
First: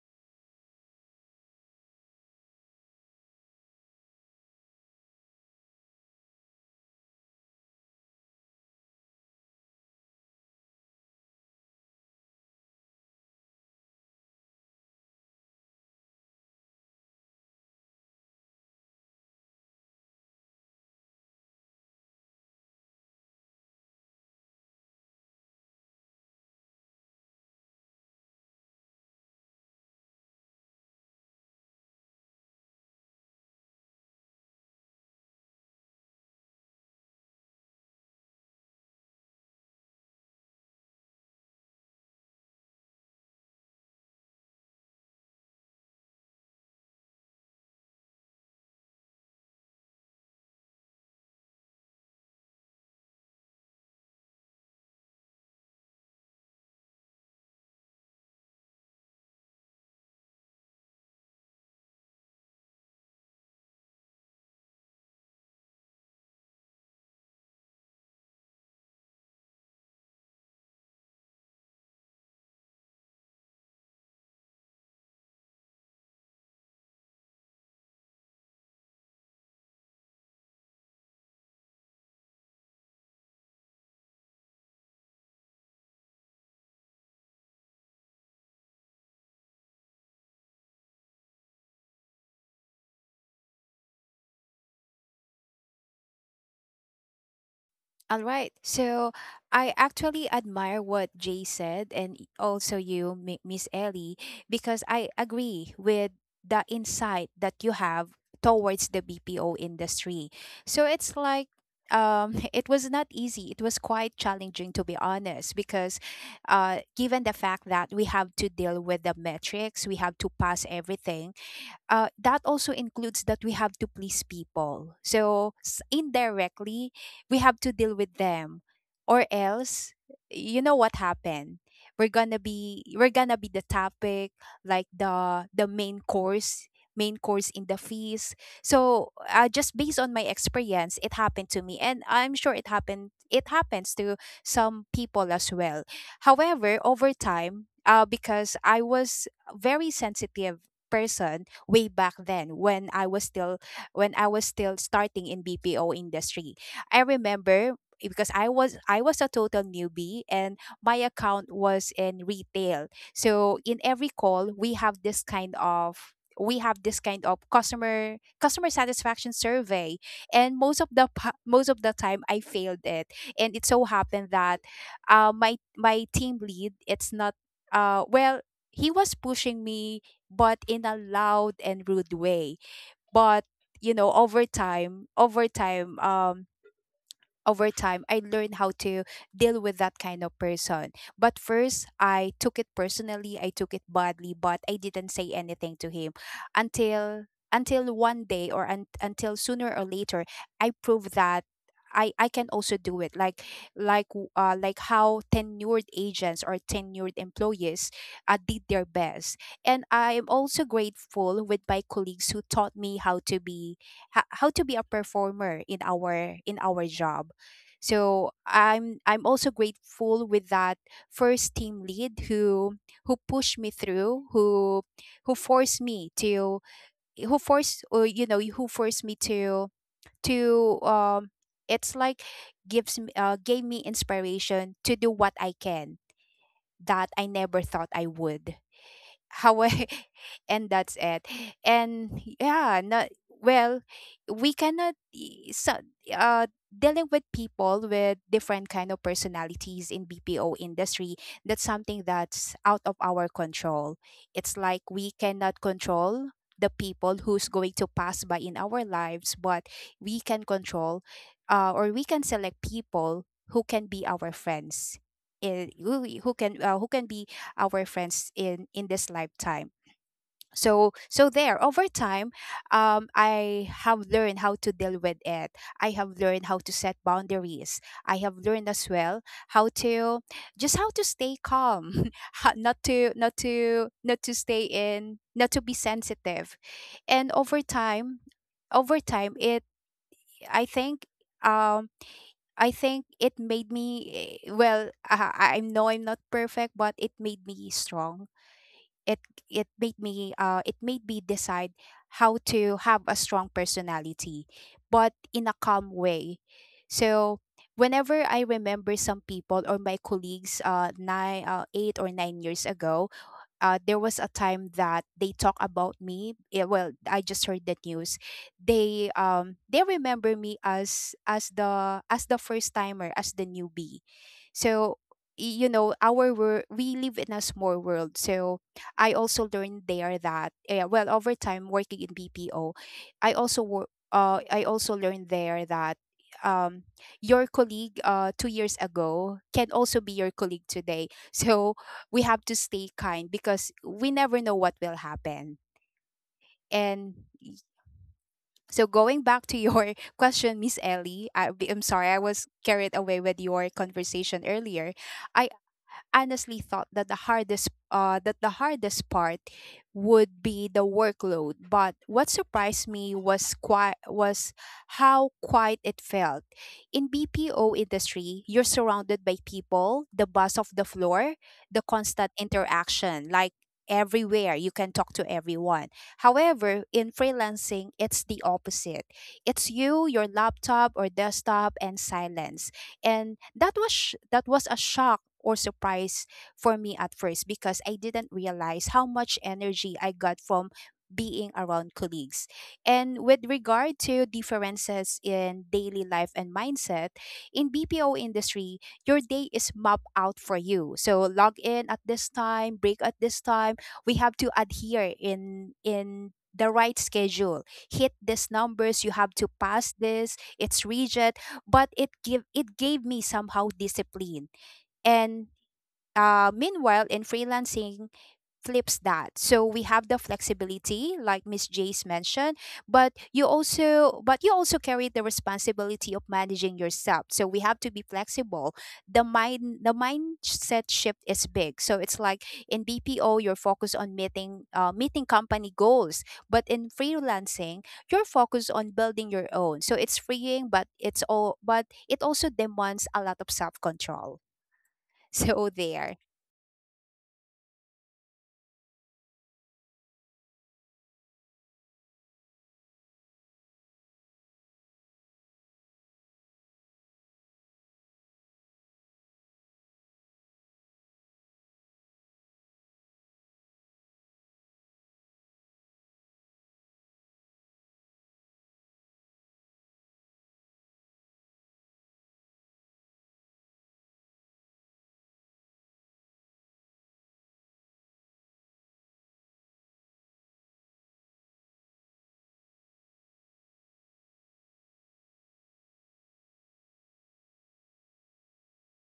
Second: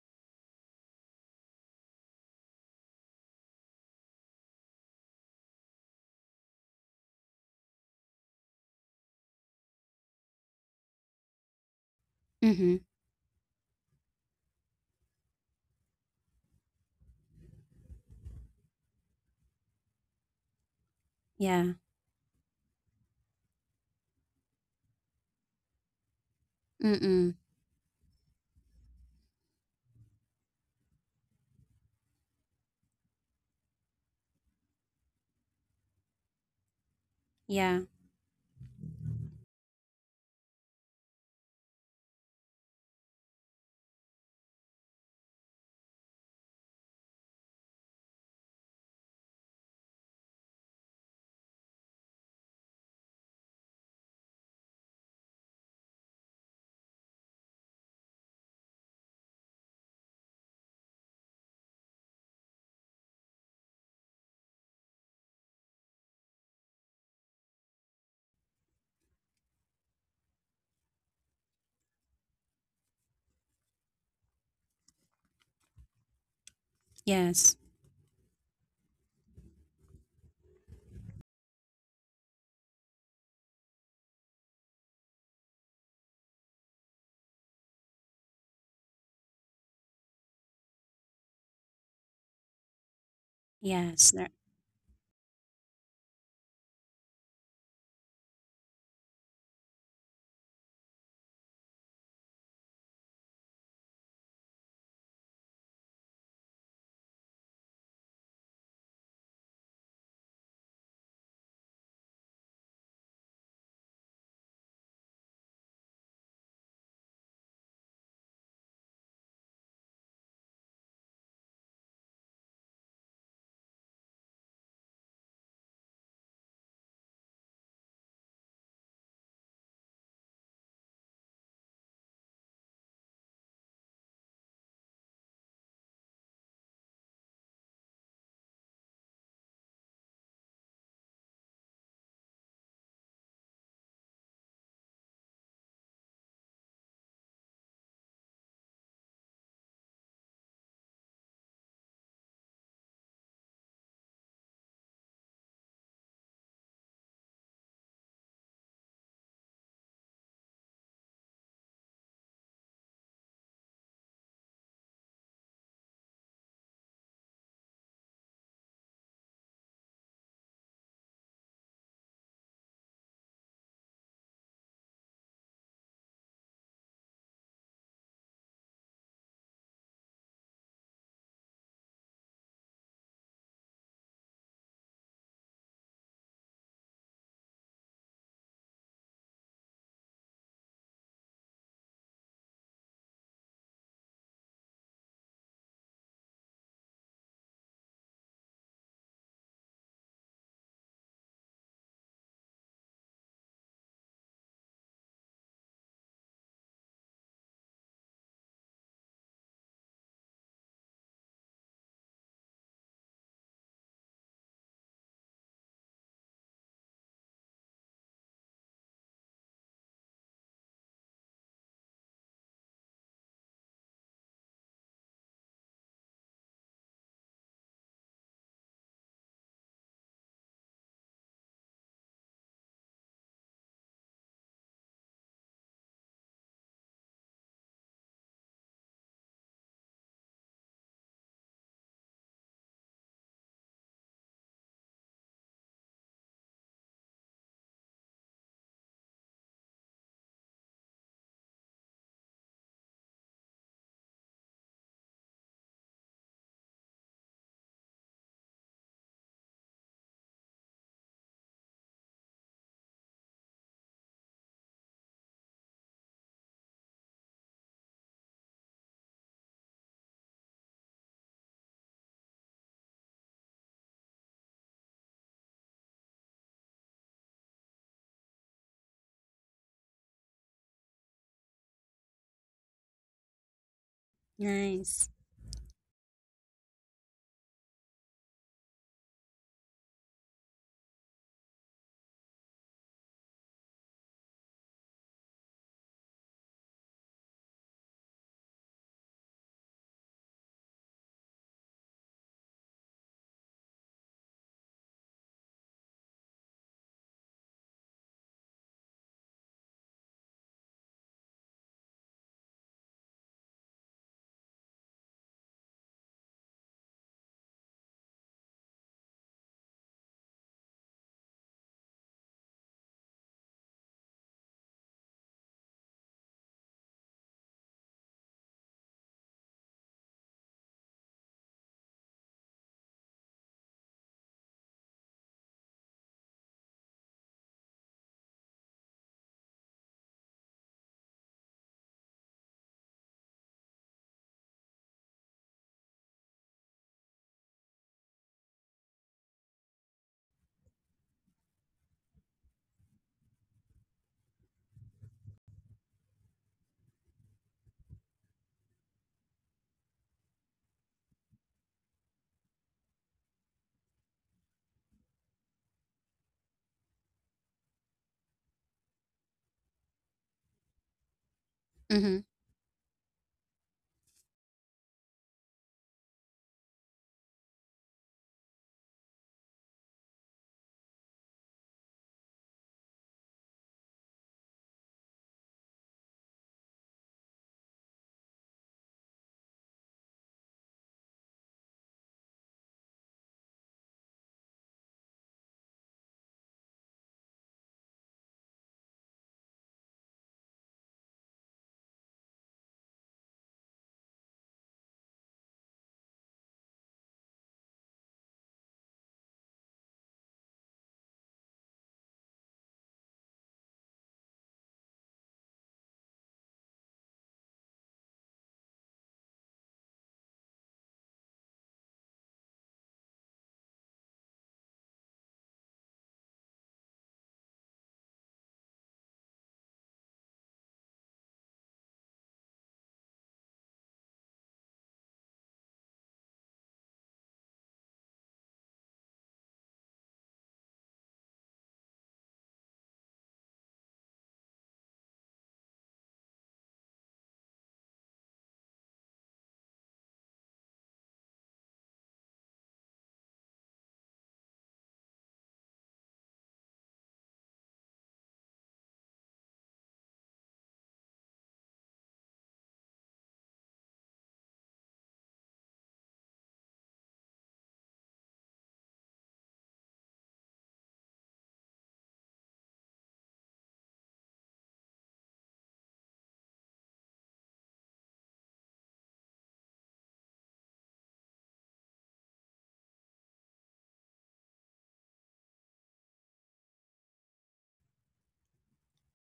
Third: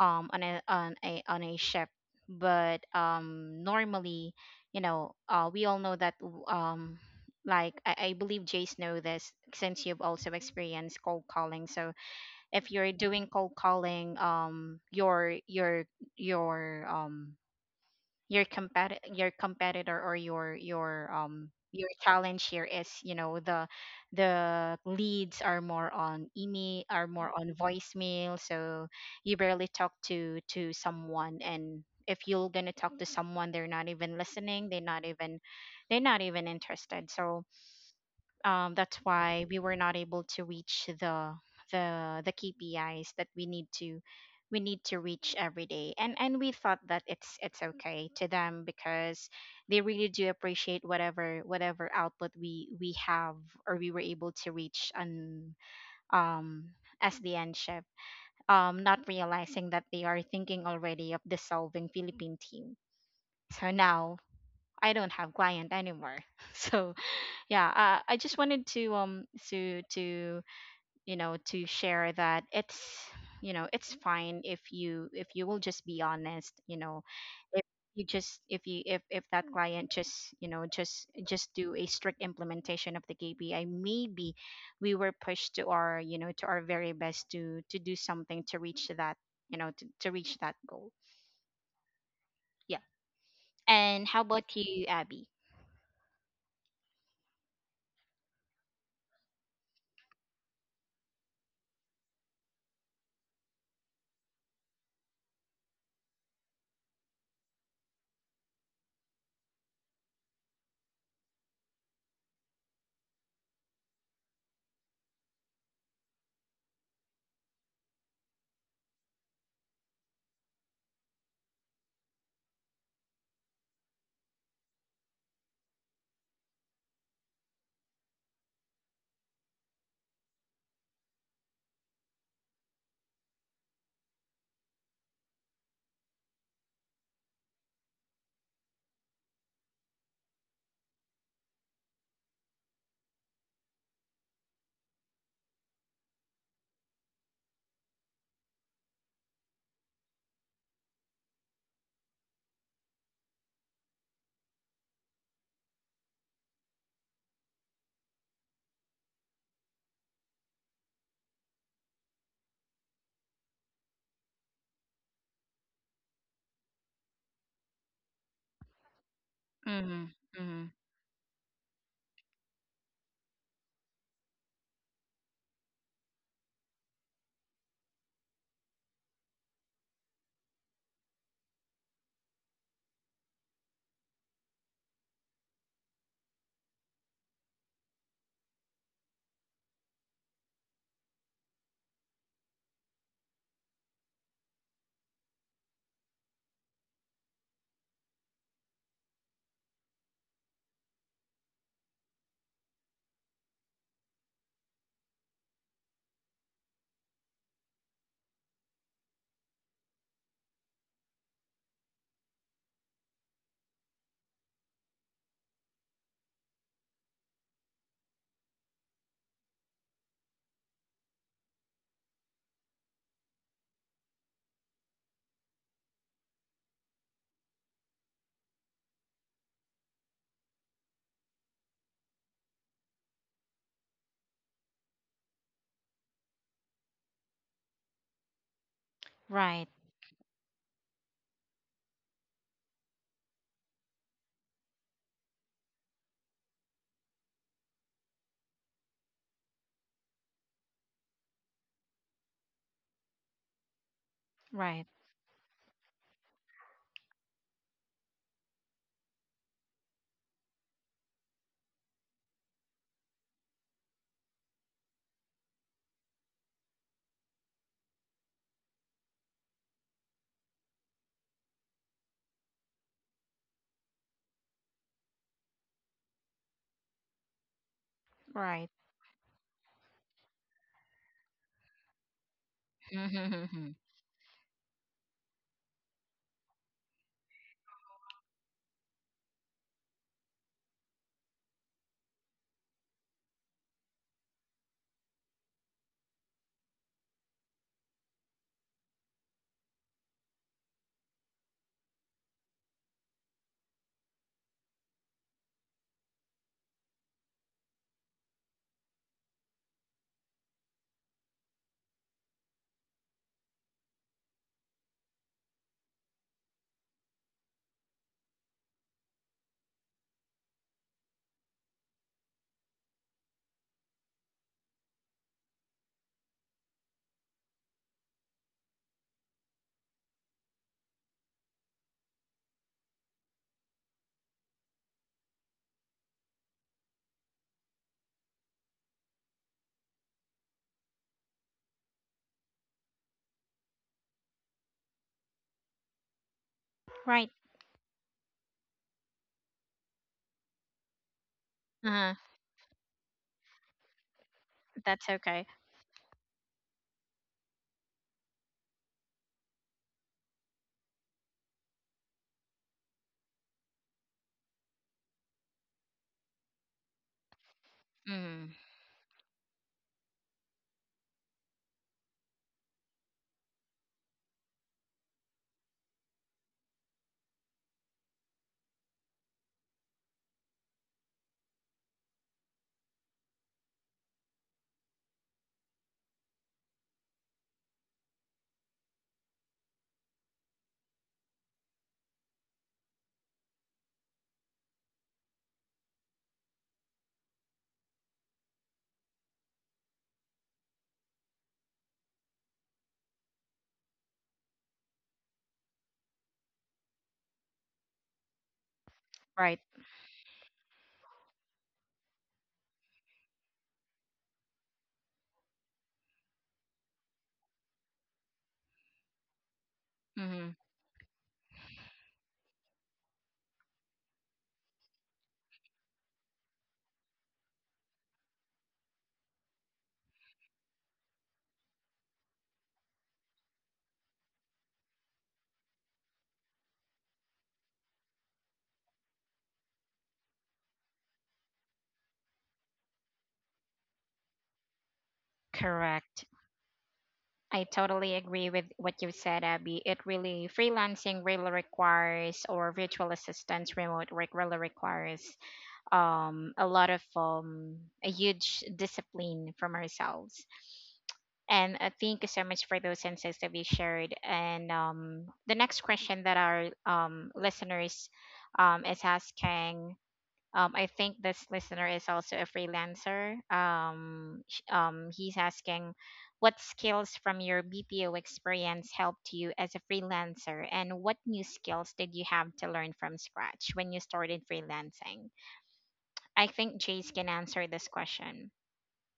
on a shift. But normally, you know, we all know that, like, I believe Jace know this since you've also experienced cold calling. So if Mm-hmm. you're doing cold calling, your um your compet your competitor, or Yeah. your challenge here is, you know, the leads are more on email, are more Mm-mm. on voicemail. So you barely talk to someone, and if you're gonna talk to someone, they're not even listening, they're not even, they're not even interested. So Yeah. That's why we were not able to reach the KPIs that we need to, we need to reach every day. And we thought that it's okay to them because they really do appreciate whatever, whatever output we have, or we were able to reach on um SDN ship. Not realizing that they are thinking already of dissolving Philippine team. So now I don't have client anymore. So yeah I just wanted to to to share that it's fine if you will just be honest, you know. Yes. If you just if that client just just do a strict implementation of the KPI, maybe we were pushed to our, you know, to our very best to do something to reach that, you know, to reach that goal, yeah. And Yes. how about you, Abby? All right. So I actually admire what Jay said, and also you, Miss Ellie, because I agree with the insight that you have towards the BPO industry. So it's like, it was not easy. It was quite challenging, to be honest, because given the fact that we have to deal with the metrics, we have to pass everything. That also includes that we have to please people. So indirectly, we have to deal with them, or else, you know what happened. We're gonna be, we're gonna be the topic, like the main course in the feast. So just based on my experience, it happened to me, and I'm sure it happened. It happens to some people as well. However, over time, because I was very sensitive person way back then when I was still, when I was still starting in BPO industry. I remember, because I was a total newbie, and my account was in retail. So in every call we have this kind of, we have this kind of customer customer satisfaction survey, Mm-hmm, and mm-hmm. Most of the time I failed it. And it so happened that my my team lead, it's not, well, he was pushing me, but in a loud and rude way. But you know, over time, I learned how to deal with that kind of person. But first, I took it personally, I took it badly, but I didn't say anything to him until until one day or un- until sooner or later I proved that I can also do it, like like how tenured agents or tenured employees did their best. And I am also grateful with my colleagues who taught me how to be, how to be a performer in our, in our job. So I'm also grateful with that first team lead who pushed me through, who forced me to, who forced or you know who forced me to it's like gives me gave me inspiration to do what I can that I never thought I would. Right, Hawaii, and that's it. And yeah, no, well, we cannot, so uh dealing with people with different kind of personalities in BPO industry. That's something that's out of our control. It's like right, we cannot control the people who's going to pass by in our lives, but we can control, or we can select people who can be our friends. Who can be our friends in this lifetime. So so there, over time, I have learned how to deal with it. I have learned how to set boundaries. I have right. learned as well how to, just how to stay calm, how, not to stay Nice. in not to be sensitive. And over time, over time it I think um I think it made me, well, I know I'm not perfect, but it made me strong. It it made me, it made me decide how to have a strong personality, but in a calm way. So whenever I remember some people or my colleagues nine 8 or 9 years ago, there was a time that they talk about me. Yeah, well, I just heard the news. They, they remember me as, as the first timer, as the newbie. So, you know, our world, we live in a small world. So I also learned there that, yeah, well, over time working in BPO, I also, I also learned there that um your colleague 2 years ago can also be your colleague today. So we have to stay kind because we never know what will happen. And, Right. y- so going back to your question, Miss Ellie, I'm sorry Uh-huh. I was carried away with your conversation earlier. That's okay. I honestly thought that the hardest part would be the workload, but what surprised me was, was how quiet it felt. In BPO industry, Mm, you're surrounded by people, the buzz of the floor, the Mm-hmm. constant interaction, like everywhere you can talk to everyone. However, in freelancing, it's the opposite. It's you, your laptop or desktop and silence, and that was, that was a shock or surprise for me at first, because I didn't realize how much energy I got from being around colleagues. And with regard to differences in daily life and mindset, in BPO industry, your day is mapped out for you. So log in at this time, break at this time. We have to adhere in the right schedule. Hit these numbers, you have to right. pass this. It's rigid, but it, give it gave me somehow discipline. And meanwhile in freelancing flips that. So we have the Hmm. flexibility, like Miss Jace mentioned, but you also, but you also carry the responsibility of managing yourself. So we have to be flexible. The mindset shift is big. So it's like in BPO you're focused on meeting company goals, but in freelancing you're focused on building your own. So it's freeing, but it's all, but it also demands a lot of self control. So there. Correct. I totally agree with what you said, Abby. It really, freelancing really requires, or virtual assistance, remote work really requires a lot of a huge discipline from ourselves. And thank you so much for those insights that we shared. And the next question that our listeners is asking. I think this listener is also a freelancer. He's asking, what skills from your BPO experience helped you as a freelancer, and what new skills did you have to learn from scratch when you started freelancing? I think Jace can answer this question.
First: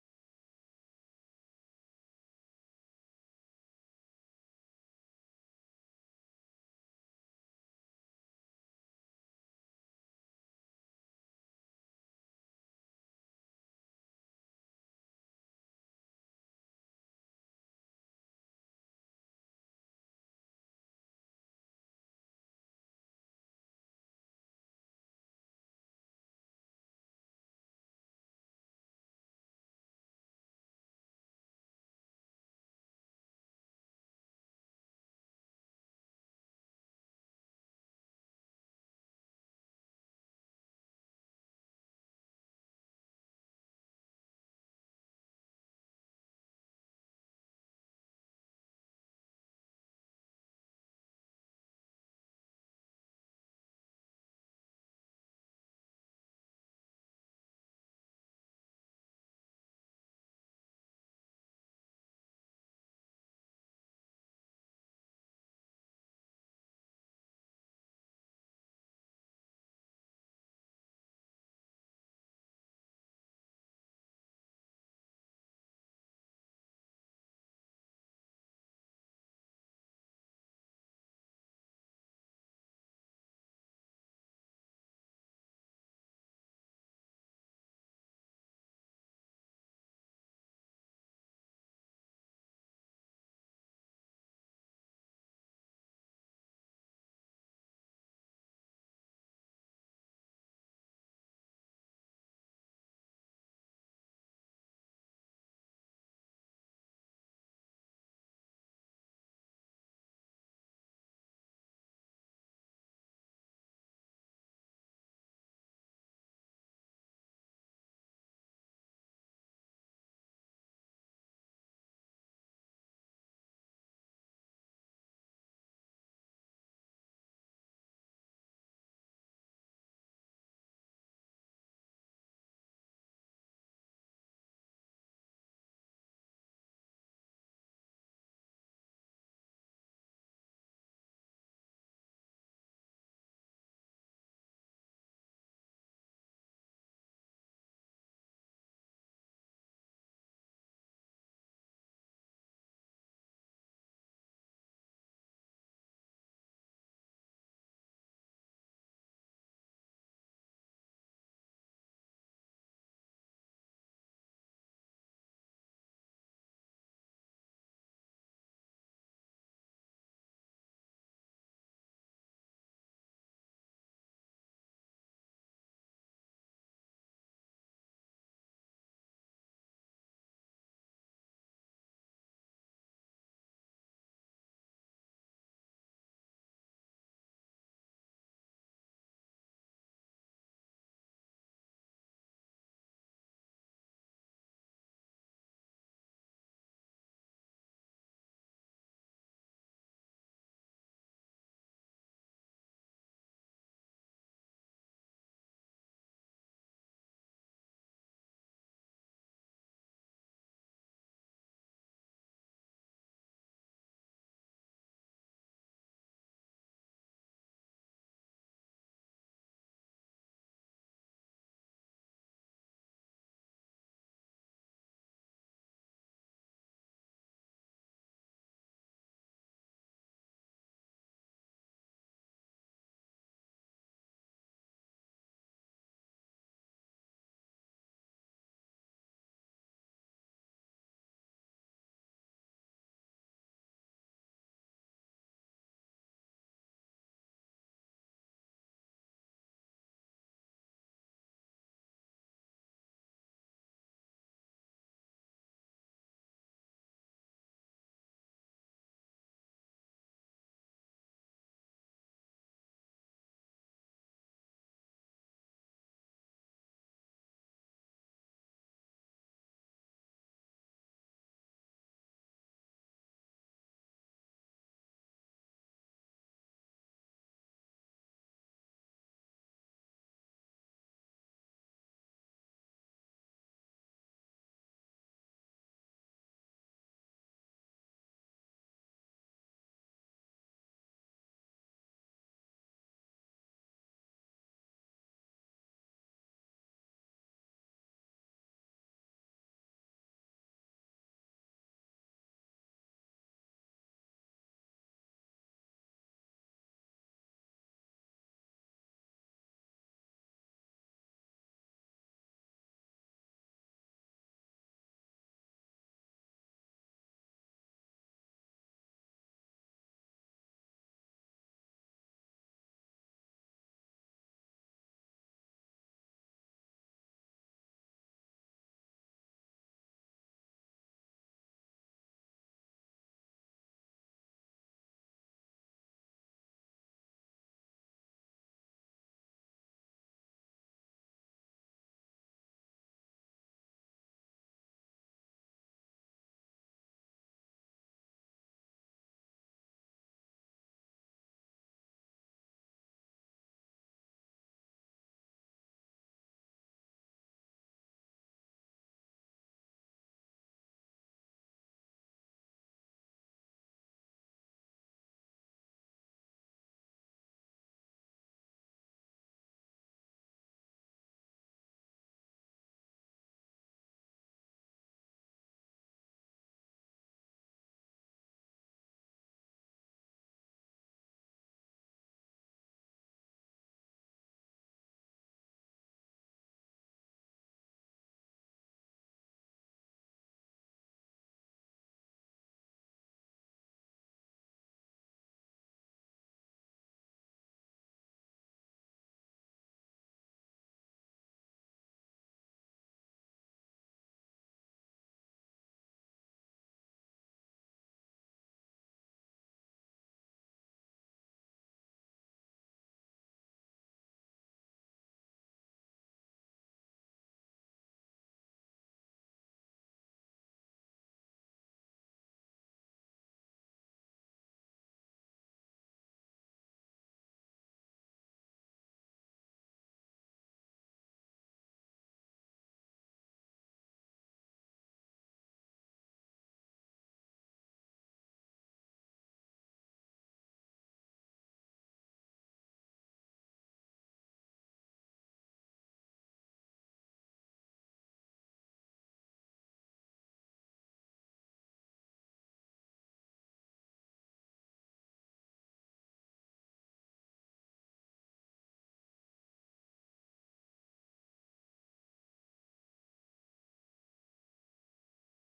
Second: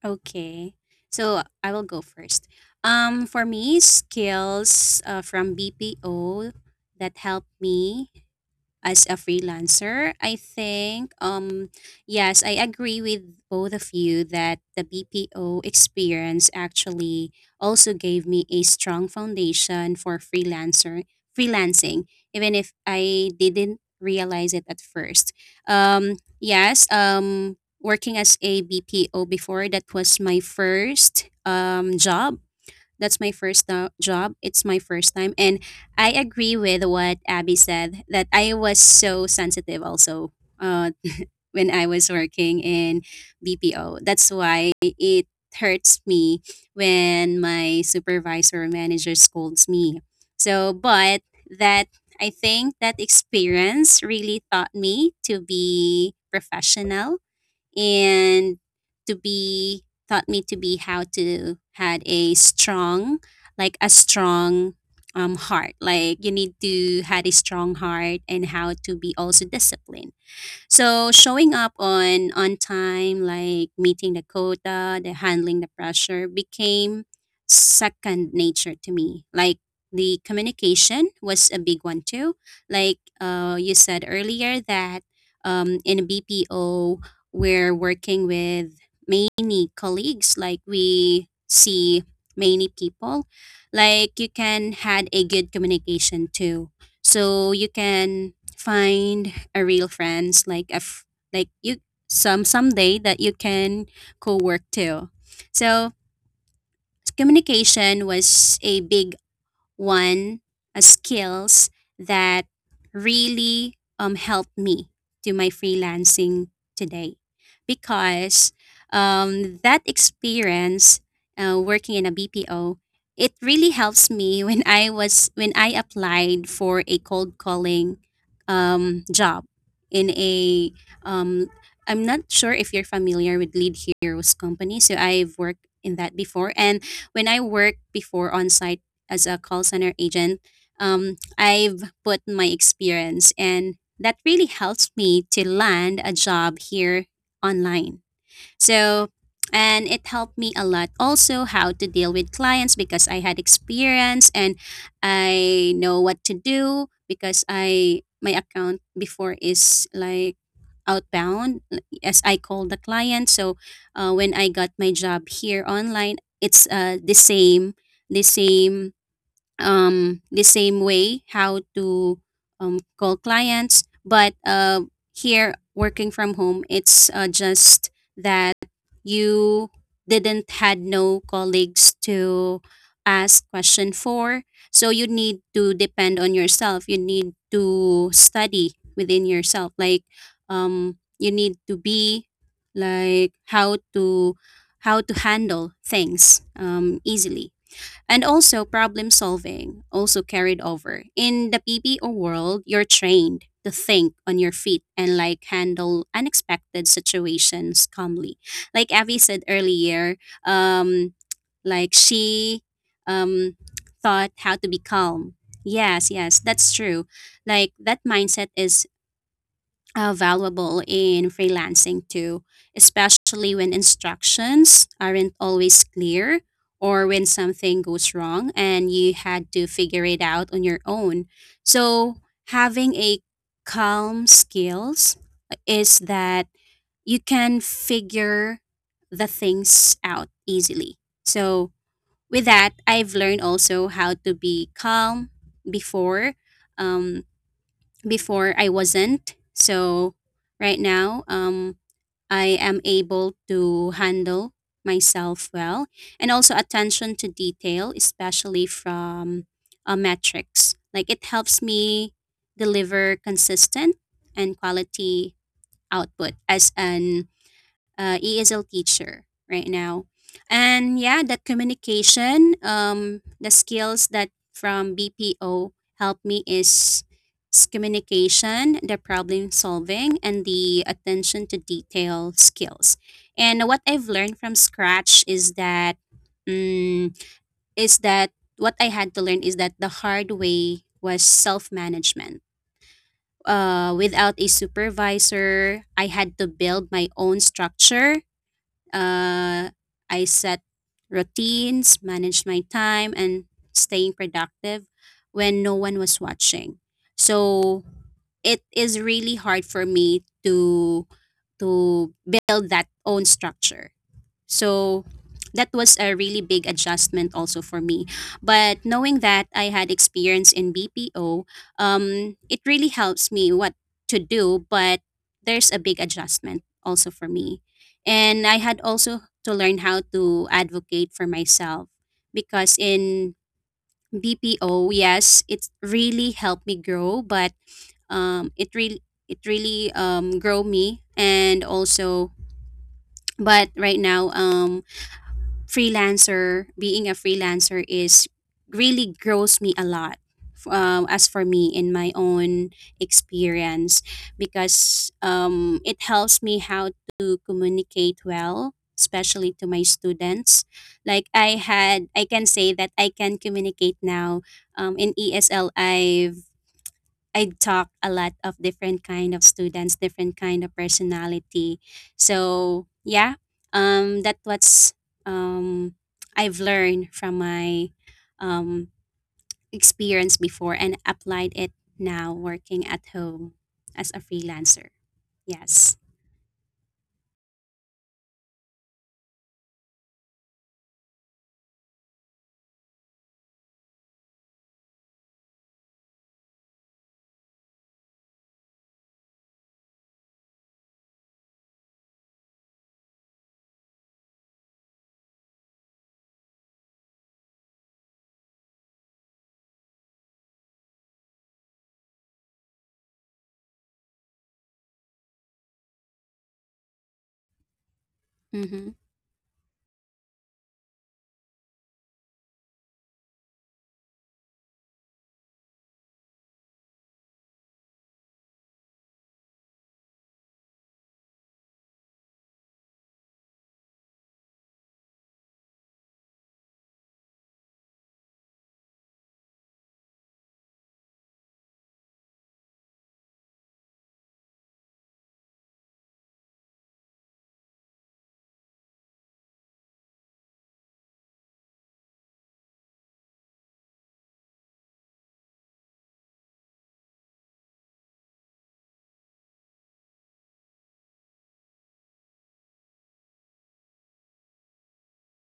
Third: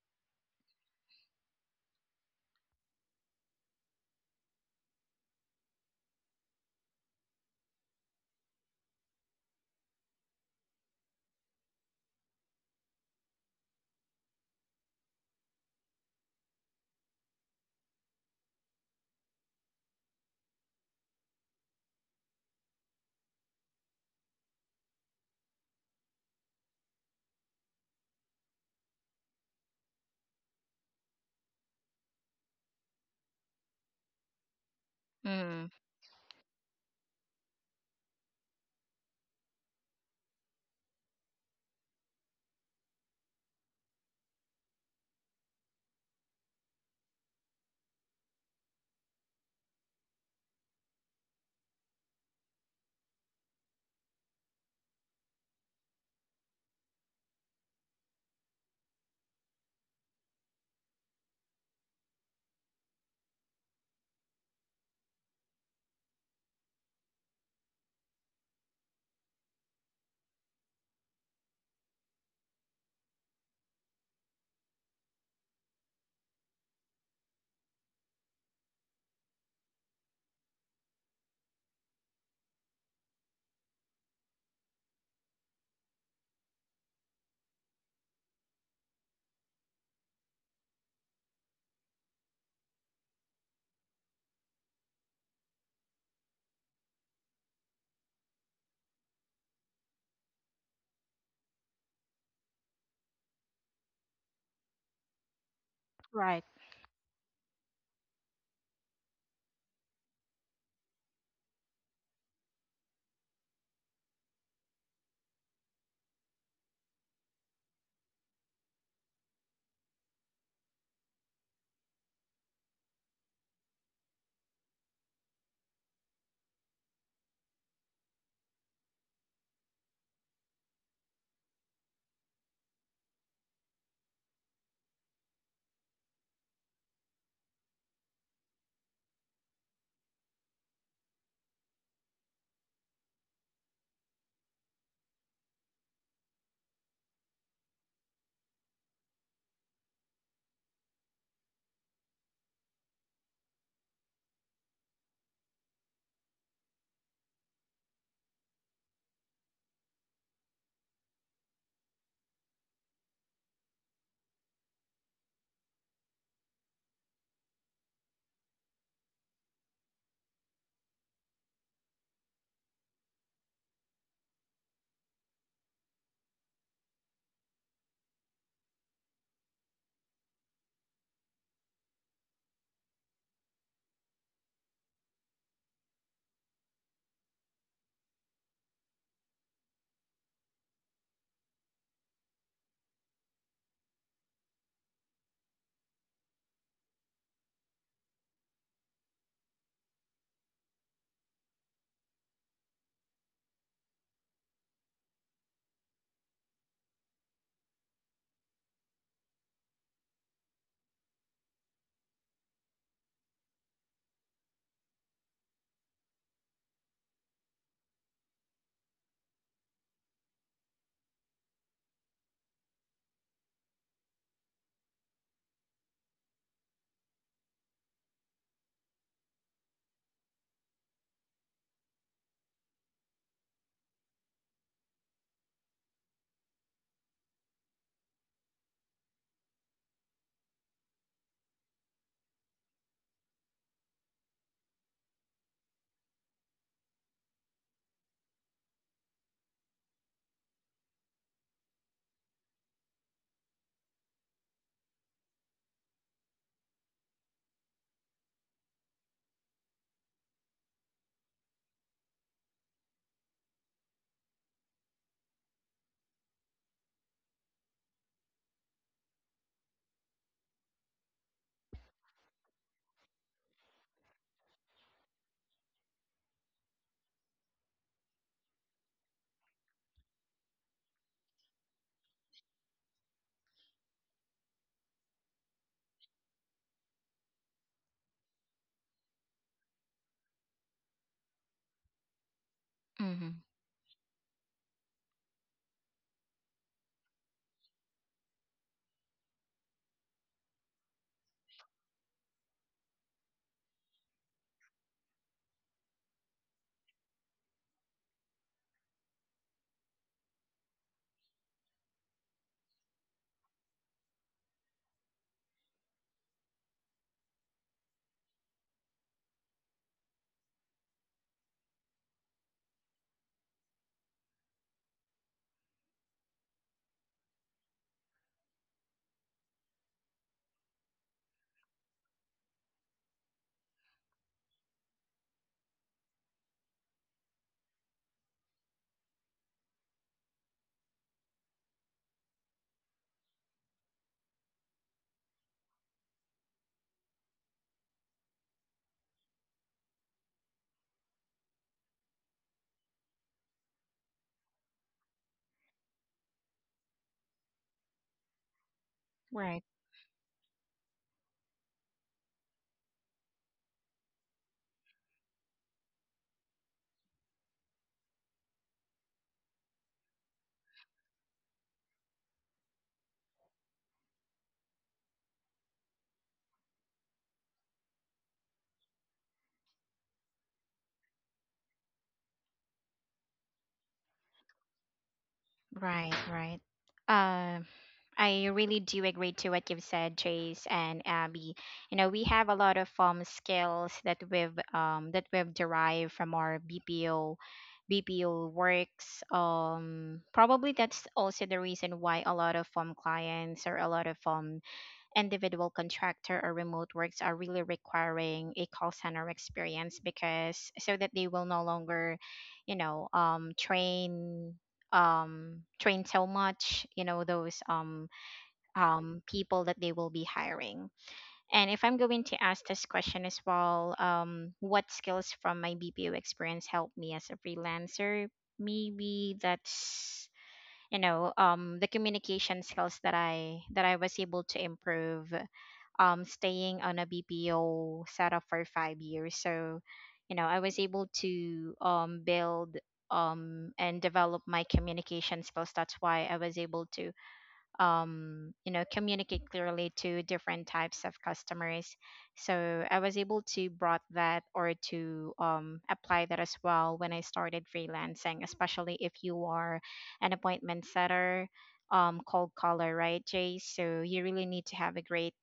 Okay. So I will go first. For me, skills from BPO that helped me as a freelancer. I think yes, I agree with both of you that the BPO experience actually also gave me a strong foundation for freelancer freelancing, even if I didn't realize it at first. Yes, working as a BPO before, that was my first job. That's my first job. It's my first time. And Mm, I agree with what Abby said that I was so sensitive also uh, when I was working in BPO. That's why it hurts me when my supervisor or manager scolds me. So, but that I think that experience really taught me to be professional, and to be taught me to be how to had a strong, like a strong heart. Like you need to had a strong heart, and how to be also disciplined. So showing up on time, like meeting the quota, the handling the pressure became second nature to me. Like the communication was a big one too. Like you said earlier that in a BPO we're working with many colleagues. Like we see many people. Like you can had a good communication too. So you can find a real friends, like you some someday that you can co-work too. So right. communication was a big one, skills that really helped me to my freelancing today, because that experience working in a BPO, it really helps me when I was when I applied for a cold calling job in a um, I'm not sure if you're familiar with Lead Heroes company, so I've worked in that before. And when I worked before on site as a call center agent, I've put my experience, and that really helps me to land a job here online. So, and it helped me a lot also how to deal with clients because I had experience, and I know what to do because I my account before is like outbound as I call the client. So when I got my job here online, it's the same the same way how to call clients. But here, working from home, it's just that you didn't had no colleagues to ask question for. So you need to depend on yourself. You need to study within yourself. Like you need to be like how to handle things easily. And also problem solving also carried over. In the PPO world, you're trained to think on your feet and like handle unexpected situations calmly. Like Avi said earlier, um like she um thought how to be calm. Yes, yes, that's true. Like that mindset is valuable in freelancing too, especially when instructions aren't always clear, or when something goes wrong and you had to figure it out on your own. So, having a calm skills is that you can figure the things out easily. So, with that, I've learned also how to be calm before. Um, Before I wasn't. So right now, I am able to handle myself well. And also attention to detail, especially from metrics. Like it helps me deliver consistent and quality output as an ESL teacher right now. And yeah, that communication, the skills that from BPO helped me is communication, the problem solving, and the attention to detail skills. And what I've learned from scratch is mm, that what I had to learn is that the hard way was self management. Mm-hmm. Without a supervisor, I had to build my own structure. uh, I set routines, managed my time, and staying productive when no one was watching. So it is really hard for me to build that own structure. So that was a really big adjustment also for me. But knowing that I had experience in BPO, it really helps me what to do, but there's a big adjustment also for me. And I had also to learn how to advocate for myself, because in BPO, yes, it really helped me grow, but um, it really it really grow me, and also, but right now freelancer, being a freelancer is really grows me a lot. As for me, in my own experience, because it helps me how to communicate well, especially Right, to my students. Like I had, I can say that I can communicate now. In ESL, I talk a lot of different kind of students, different kind of personality. So yeah, that what's um, I've learned from my um, experience before and applied it now working at home as a freelancer. Yes. right, right. Um, I really do agree to what you've said, Trace and Abby. You know, we have a lot of skills that we've derived from our BPO works. Probably that's also the reason why a lot of clients or a lot of individual contractor or remote works are really requiring a call center experience, because so that they will no longer, you know, train train so much, you know, those Mm-hmm. People that they will be hiring. And if I'm going to ask this question as well, what skills from my BPO experience helped me as a freelancer? Maybe that's, you know, the communication skills that I was able to improve staying on a BPO setup for 5 years. So, you know, I was able to build and develop my communication skills. That's why I was able to you know, communicate clearly to different types of customers. So I was able to brought that, or to apply that as well when I started freelancing, especially if you are an appointment setter, cold caller, right, Jay? So you really need to have a great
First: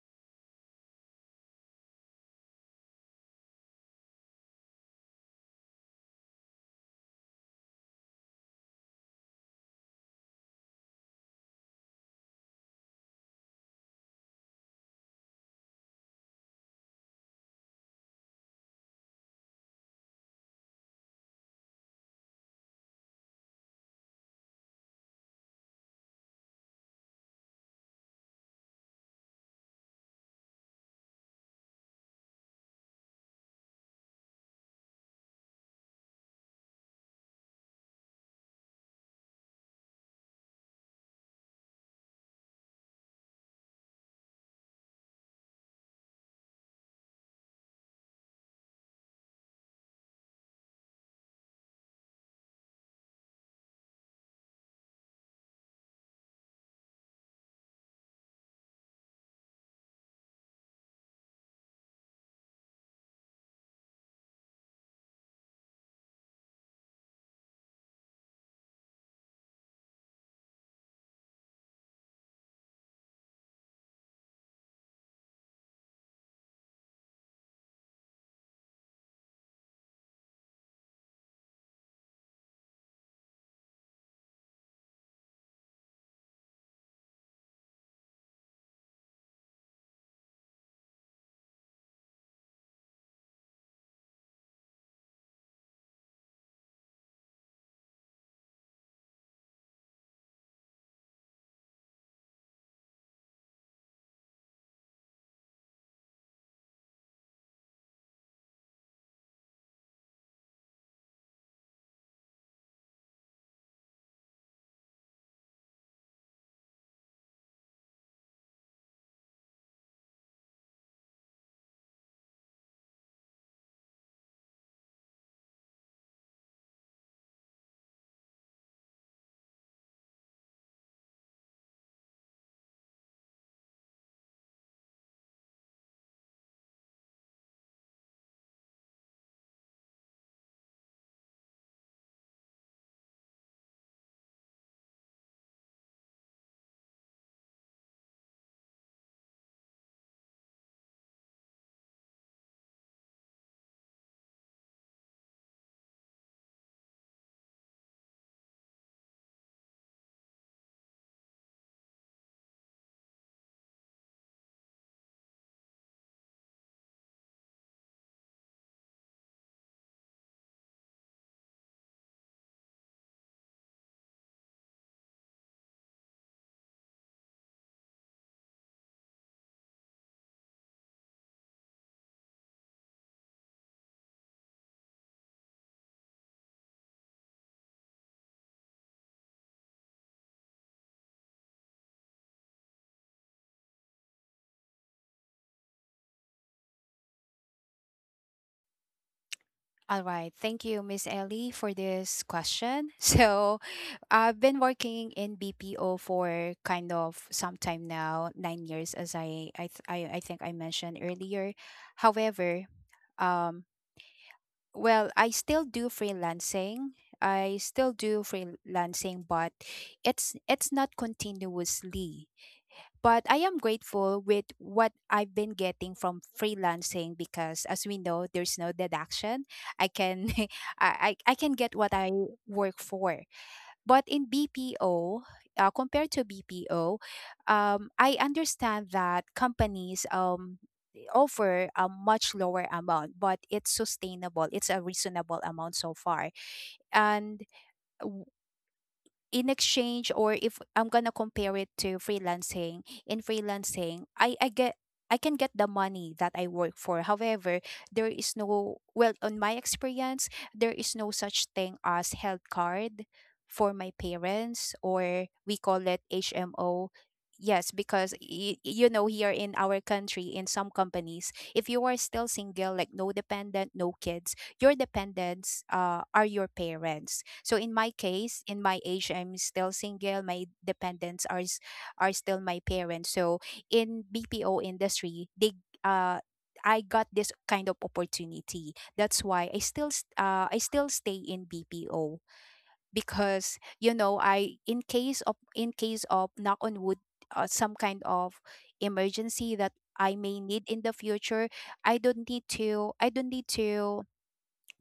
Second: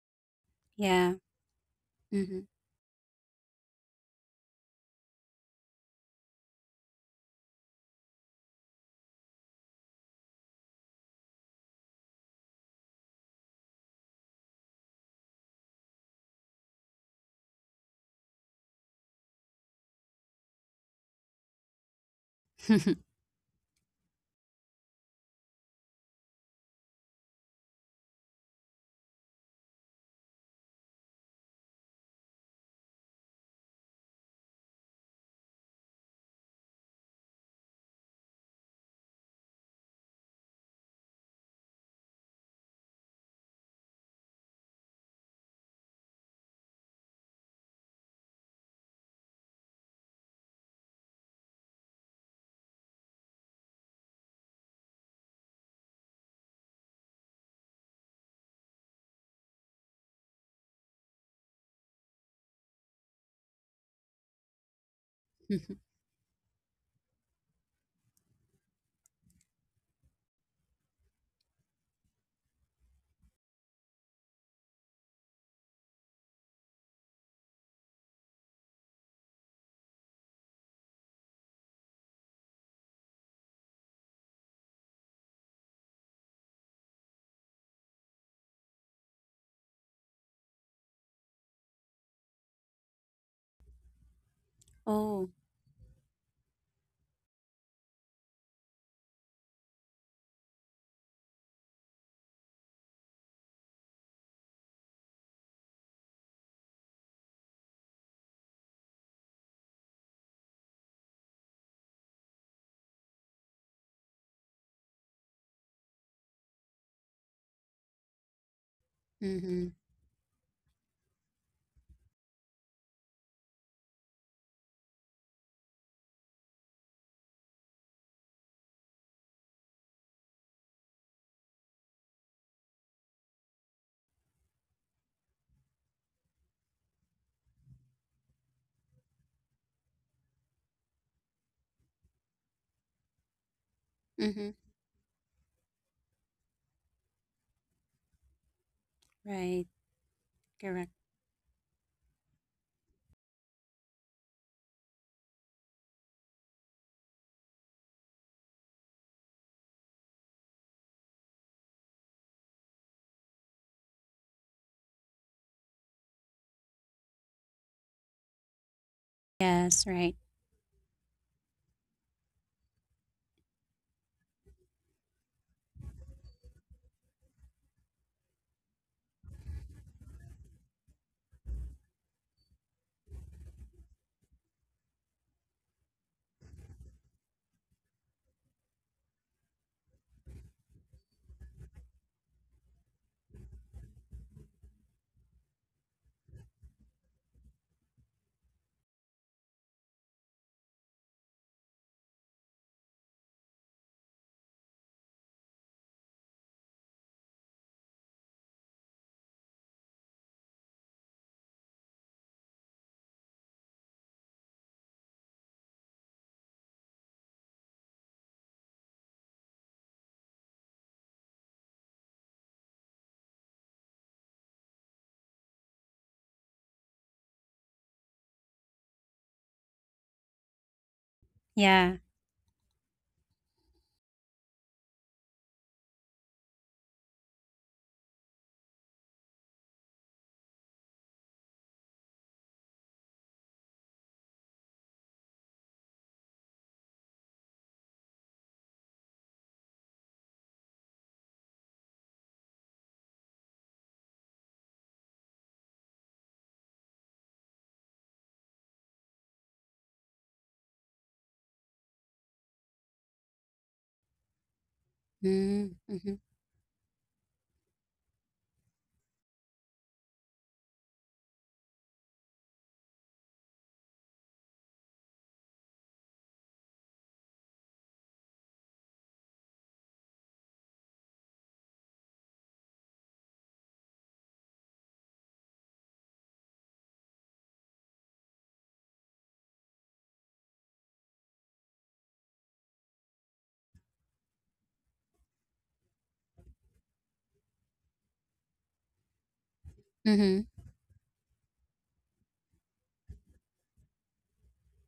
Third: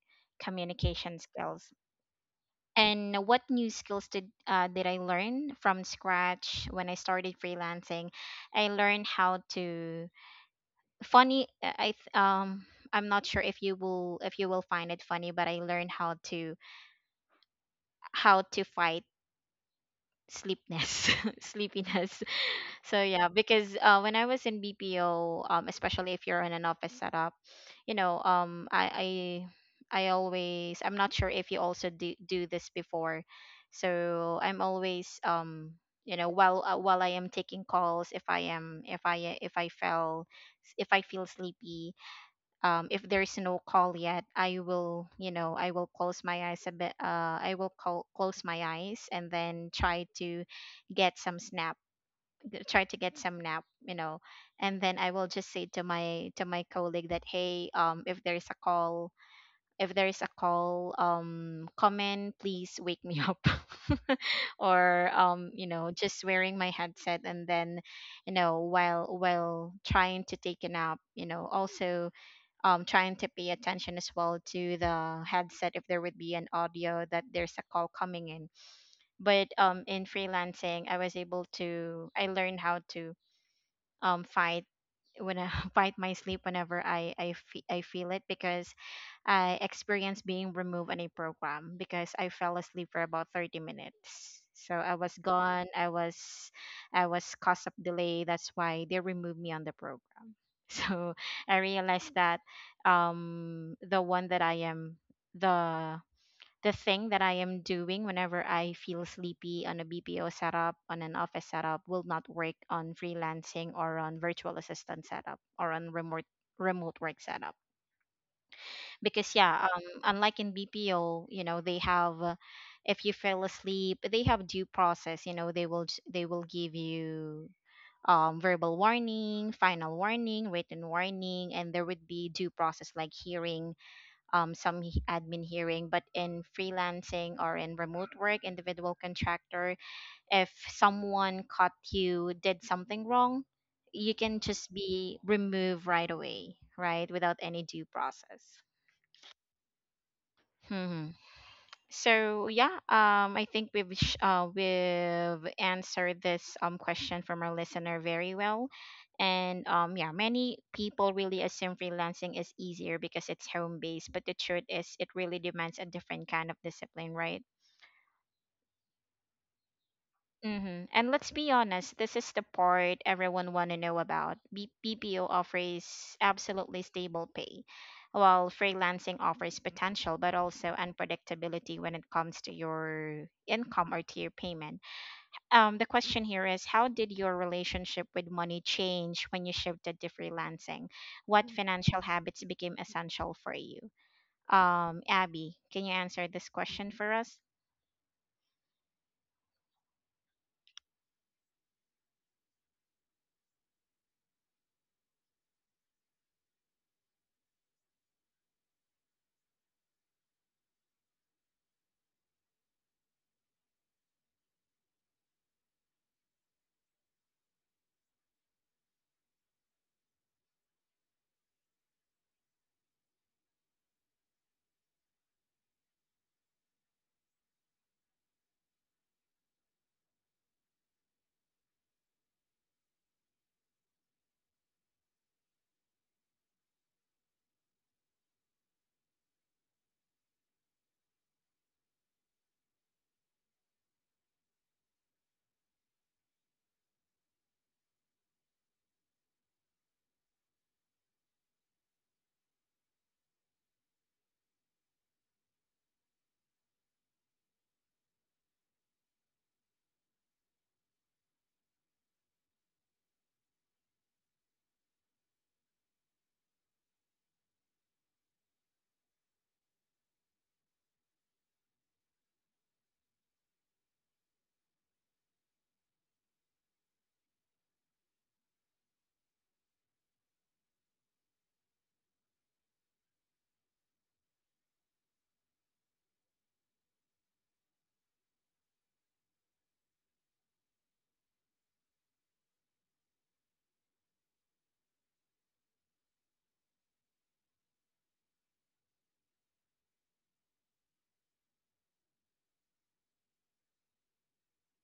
Yeah. communication skills. Mm-hmm. And what new skills did I learn from scratch when I started freelancing? I learned how to, funny, I'm not sure if you will, if you will find it funny, but I learned how to, how to fight sleepness, sleepiness. So yeah, because when I was in BPO, especially if you're in an office setup, you know, I always, I'm not sure if you also do this before. So I'm always you know, while I am taking calls, if I am, if I feel sleepy, if there's no call yet, I will, you know, I will close my eyes a bit. I will call, close my eyes and then try to get some snap, try to get some nap, you know, and then I will just say to my colleague that, hey, if there is a call, if there is a call, come in, please wake me up, or you know, just wearing my headset and then, you know, while trying to take a nap, you know, also trying to pay attention as well to the headset if there would be an audio that there's a call coming in. But in freelancing, I was able to, I learned how to fight, when I fight my sleep whenever I feel it, because I experienced being removed on a program because I fell asleep for about 30 minutes. So I was Oh. gone. I was cause of delay. That's why they removed me on the program. So I realized that um the one that I am the the thing that I am doing whenever I feel sleepy on a BPO setup, on an office setup, will not work on freelancing, or on virtual assistant setup, or on remote work setup. Because yeah, Mm-hmm. Unlike in BPO, you know, they have if you fell asleep, they have due process. You know, they will j- they will give you verbal warning, final warning, written warning, and there would be due process, like hearing some he- admin hearing. But in freelancing or in remote work, individual contractor, if someone caught you did something wrong, you can Mm-hmm. just be removed right away, right, without any due process. Right. Correct. So yeah, I think we've sh- we've answered this question from our listener very well, and yeah, many people really assume freelancing is easier because it's home based, but the truth is it really demands a different kind of discipline, right? Yes. Right. Mm-hmm. And let's be honest, this is the part everyone want to know about. B- BPO offers absolutely stable pay, while freelancing offers potential but also unpredictability when it comes to your income or to your payment. The question here is, how did your relationship with money change when you shifted to freelancing? What financial habits became essential for you? Abby, can you answer this question for us? All right. Thank you, Miss Ellie, for this question. So I've been working in BPO for kind of some time now, 9 years, as I think I mentioned earlier. However, um, well, I still do freelancing. I still do freelancing, but it's not continuously. But I am grateful with what I've been getting from freelancing, because as we know there's no deduction. I can I can get Yeah. what I work for. But in BPO, compared to BPO, I understand that companies offer a much lower amount, but it's sustainable. It's a reasonable amount so far. And in exchange, or if I'm gonna compare it to freelancing, in freelancing, I can get the money that I work for. However, there is no, well, on my experience, there is no such thing as health card for my parents, or we Mm-hmm. call it Mm-hmm. HMO. Yes, because, you know, here in our country, in some companies, if you are still single, like no dependent, no kids, your dependents are your parents. So in my case, in my age, I'm still single. My dependents are still my parents. So in BPO industry, they, uh, I got this kind of opportunity. That's why I still stay in BPO, because you know, I in case of knock on wood, some kind of emergency that I Mm-hmm. may need in the future, I don't need to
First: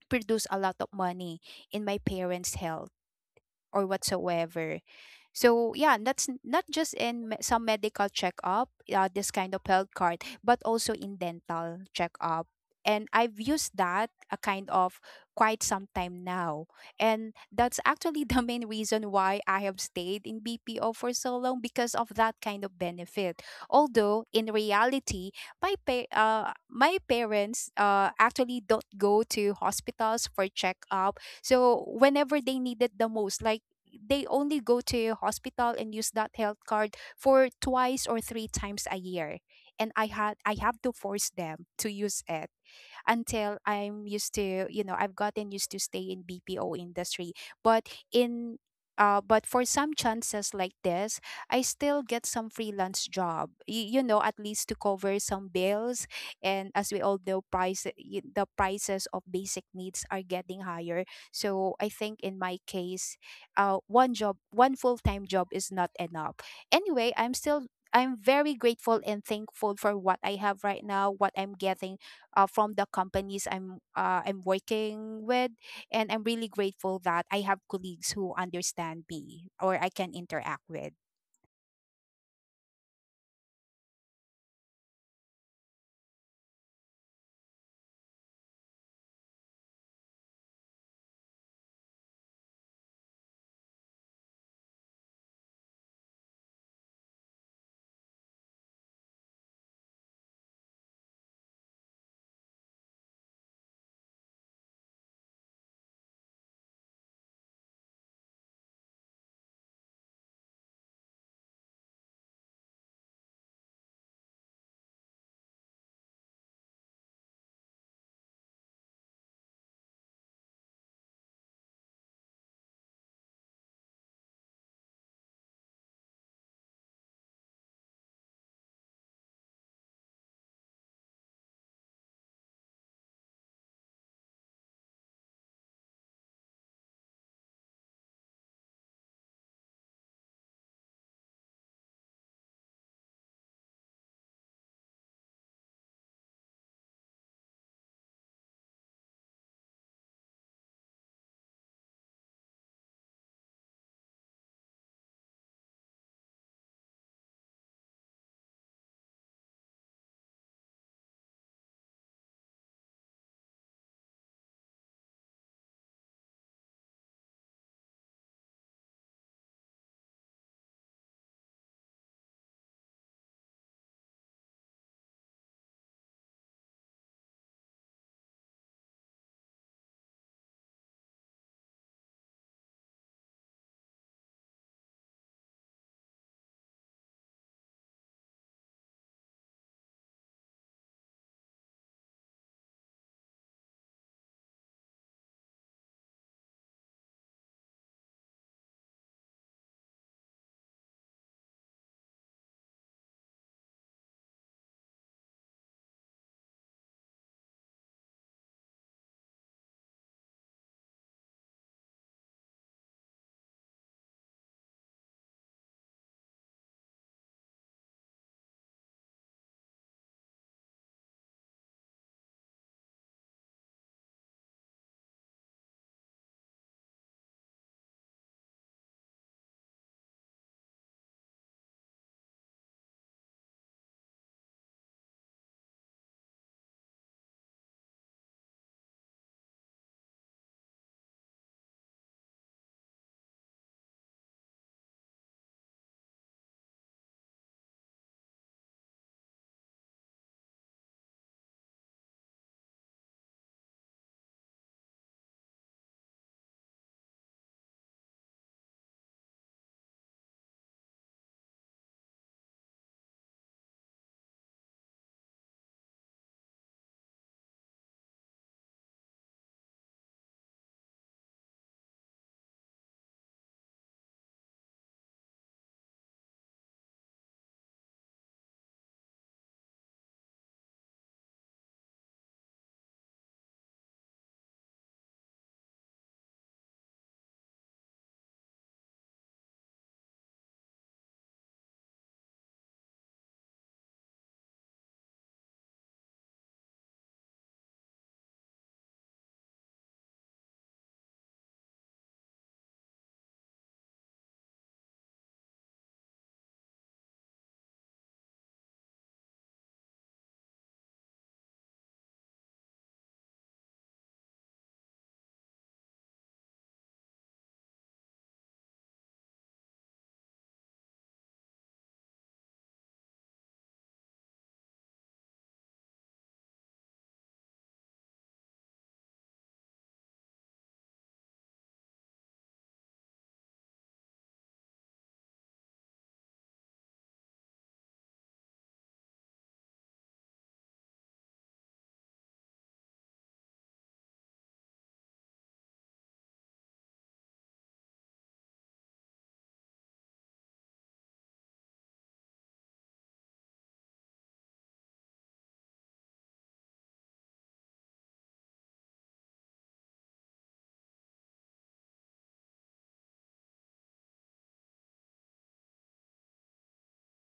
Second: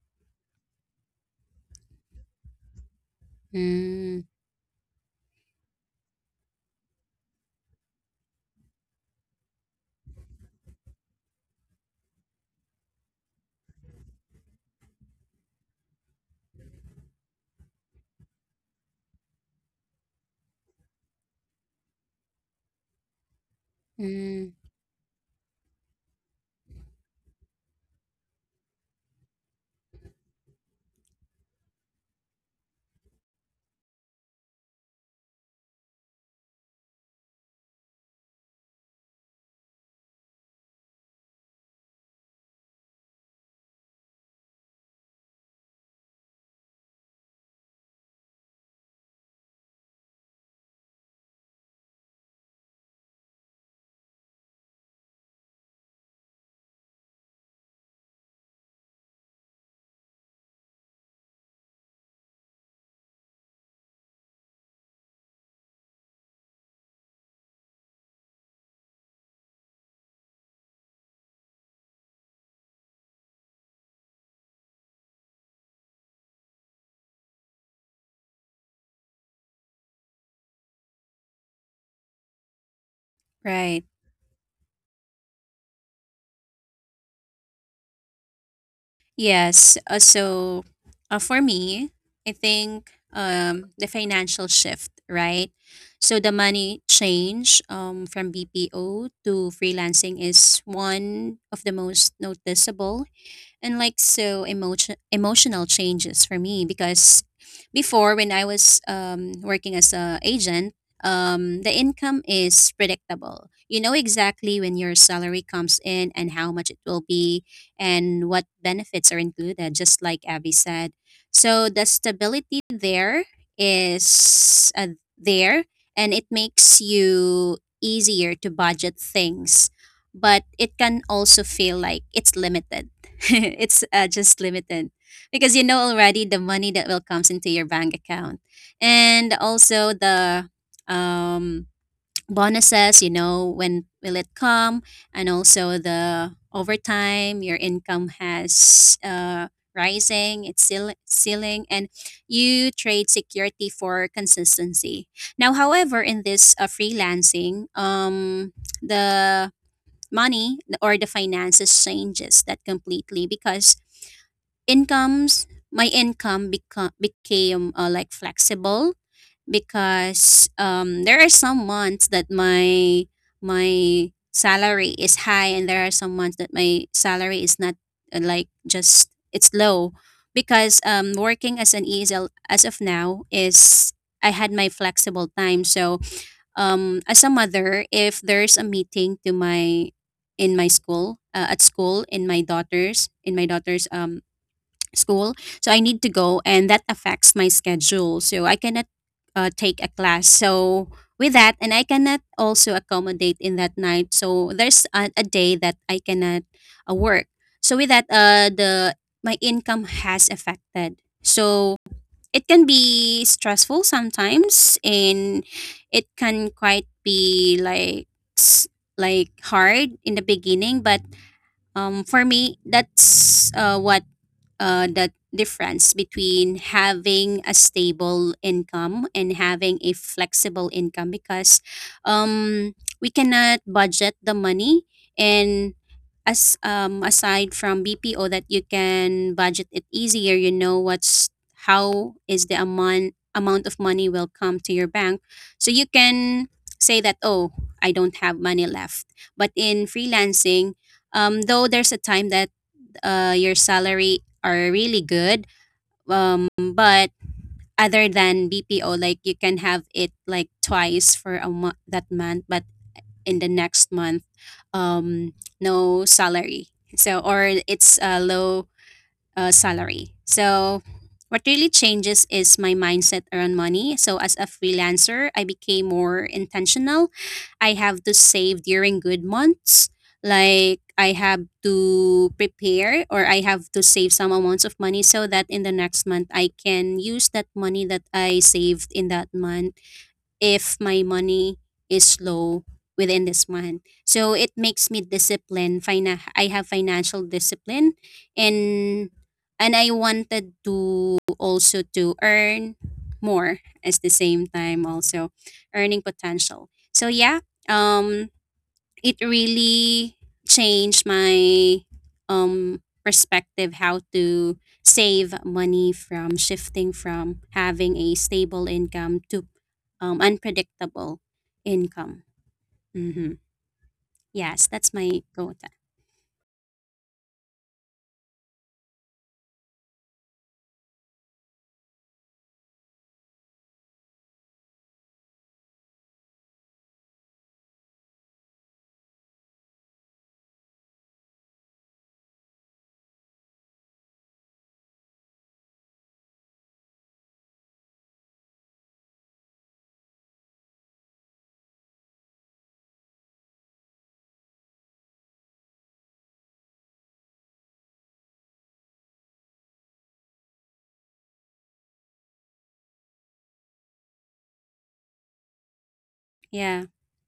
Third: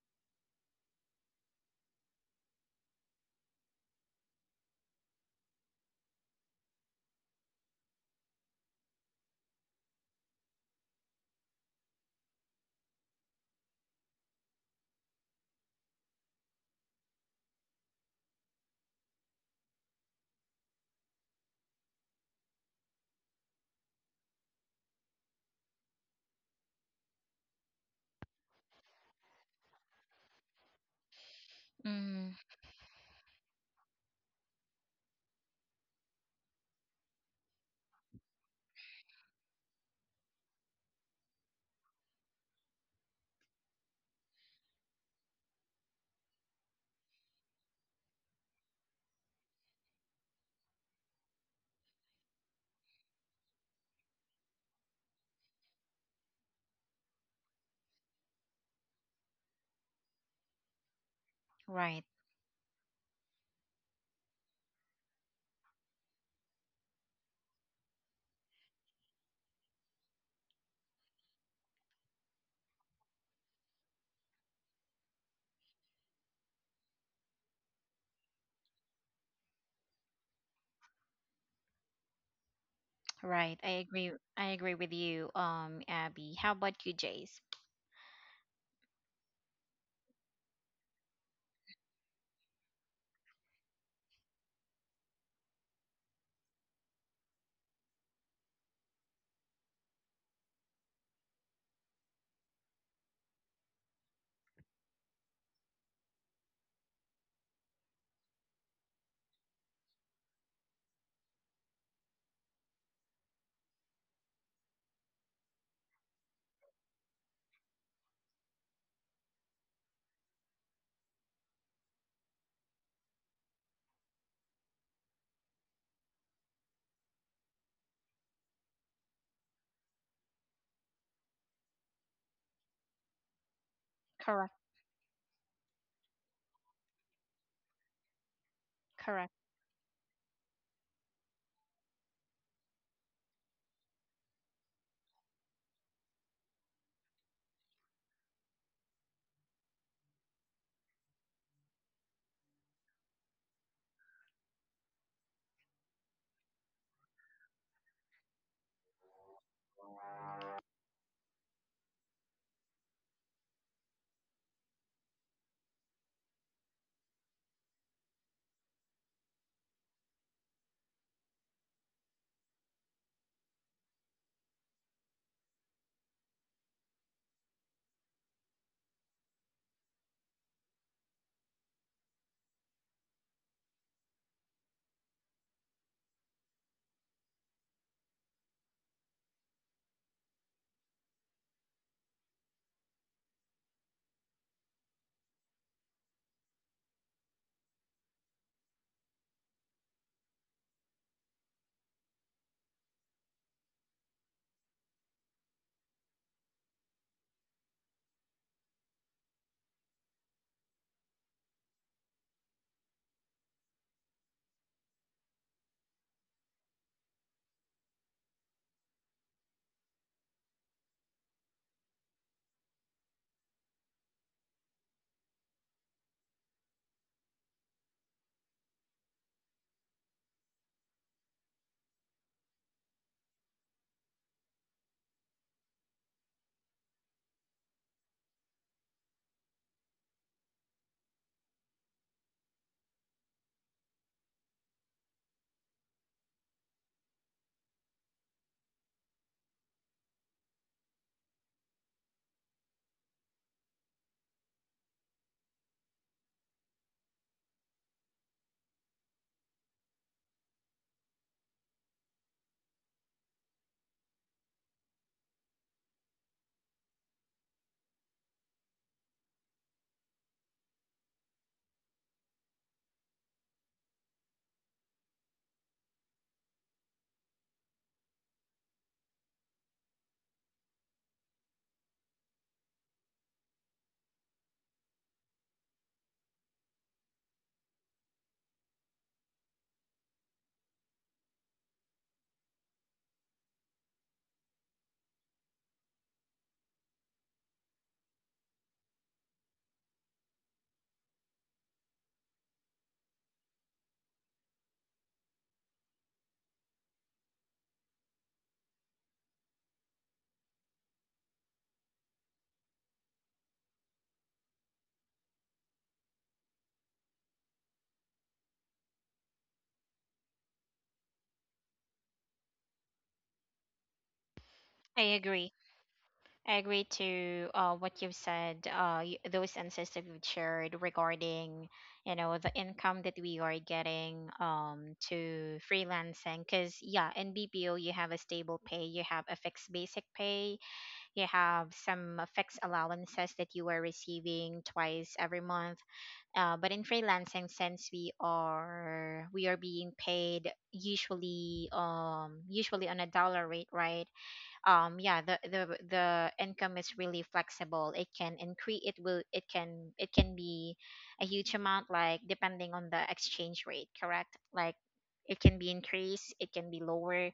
produce a lot of money in my parents' health or whatsoever. So yeah, that's, not just in, some medical checkup, this kind of health card, but also in dental checkup. And I've used that a kind of quite some time now. And that's actually the main reason why I have stayed in BPO for so long, because of that kind of benefit. Although Mm-hmm. in reality, my parents actually don't go to hospitals for checkup. So Mm, whenever they need it the most, like they only go to your hospital and use that health card for twice or three times a year. And I have to force them to use it, until I'm used to, you know, I've gotten used to stay in BPO industry. But in, but for some chances like this, I still get some freelance job. You know, at least to cover some bills. And as we all know, the prices of basic needs are getting higher. So I right. think in my case, one full time job is not enough. Anyway, I'm very grateful and thankful for what I have right now, what I'm getting, from the companies I'm working with, and I'm really grateful that I have colleagues who understand me or I can interact with. Right. I Right. agree. I agree with you, Abby. How about you, Jace? Yes. So for me, I think the financial shift, right? So the money change from BPO to freelancing is one of the most noticeable and like so emotional changes for me, because before when I was working as a agent, the income is predictable. You know exactly when your salary comes in and how much it will be, and what benefits are included, just like Abby said. So the stability there is there, and it makes you easier to budget things, but it can also feel like it's limited. It's just Correct. limited, because you know already the money that will comes into your bank account, Correct. and also the um, bonuses, you know when will it come, and also the overtime. Your income has rising it's ceiling, and you trade security for consistency now. However, in this freelancing, the money or the finances changes that completely, because incomes my income became like flexible, because there are some months that my salary is high, and there are some months that my salary is not like just it's low, because working as an ESL as of now is I had my flexible time. So as a mother, if there's a meeting to my in my school at school, in my daughter's school. So I need to go, and that affects my schedule. So I cannot take a class. So with that, and I cannot also accommodate in that night. So there's a day that I cannot work. So with that, the my income has affected. So it can be stressful sometimes, and it can quite be like s- like hard in the beginning. But for me, that's what the difference between having a stable income and having a flexible income, because um, we cannot budget the money. And as aside from BPO that you can budget it easier, you know what's how is the amount of money will come to your bank, so you can say that, oh, I don't have money left. But in freelancing, though there's a time that your salary are really good. But other than BPO, like you can have it like twice for a month that month, but in the next month, um, no salary. So, or it's a low salary. So, what really changes is my mindset around money. So, as a freelancer, I became more intentional. I have to save during good months. Like, I have to prepare, or I have to save some amounts of money so that in the next month I can use that money that I saved in that month if my money is low within this month. So it makes me disciplined. I have financial discipline. And and I wanted to also to earn more at the same time. Also earning potential. So yeah, um it really changed my perspective how to save money from shifting from having a stable income to unpredictable income. Hmm. Yes, that's I my agree. go to. I agree to what you've said. Those insights that you've shared regarding, you know, the income that we are getting to freelancing. Because yeah, in BPO you have a stable pay, you have a fixed basic pay, you have some fixed allowances that you are receiving twice every month. But in freelancing, since we are being paid usually on a dollar rate, right? Yeah, the income is really flexible. It can increase. It will. It can. It can be a huge amount, like depending on the exchange rate. Correct. Like it can be increased. It can be Yeah. lower.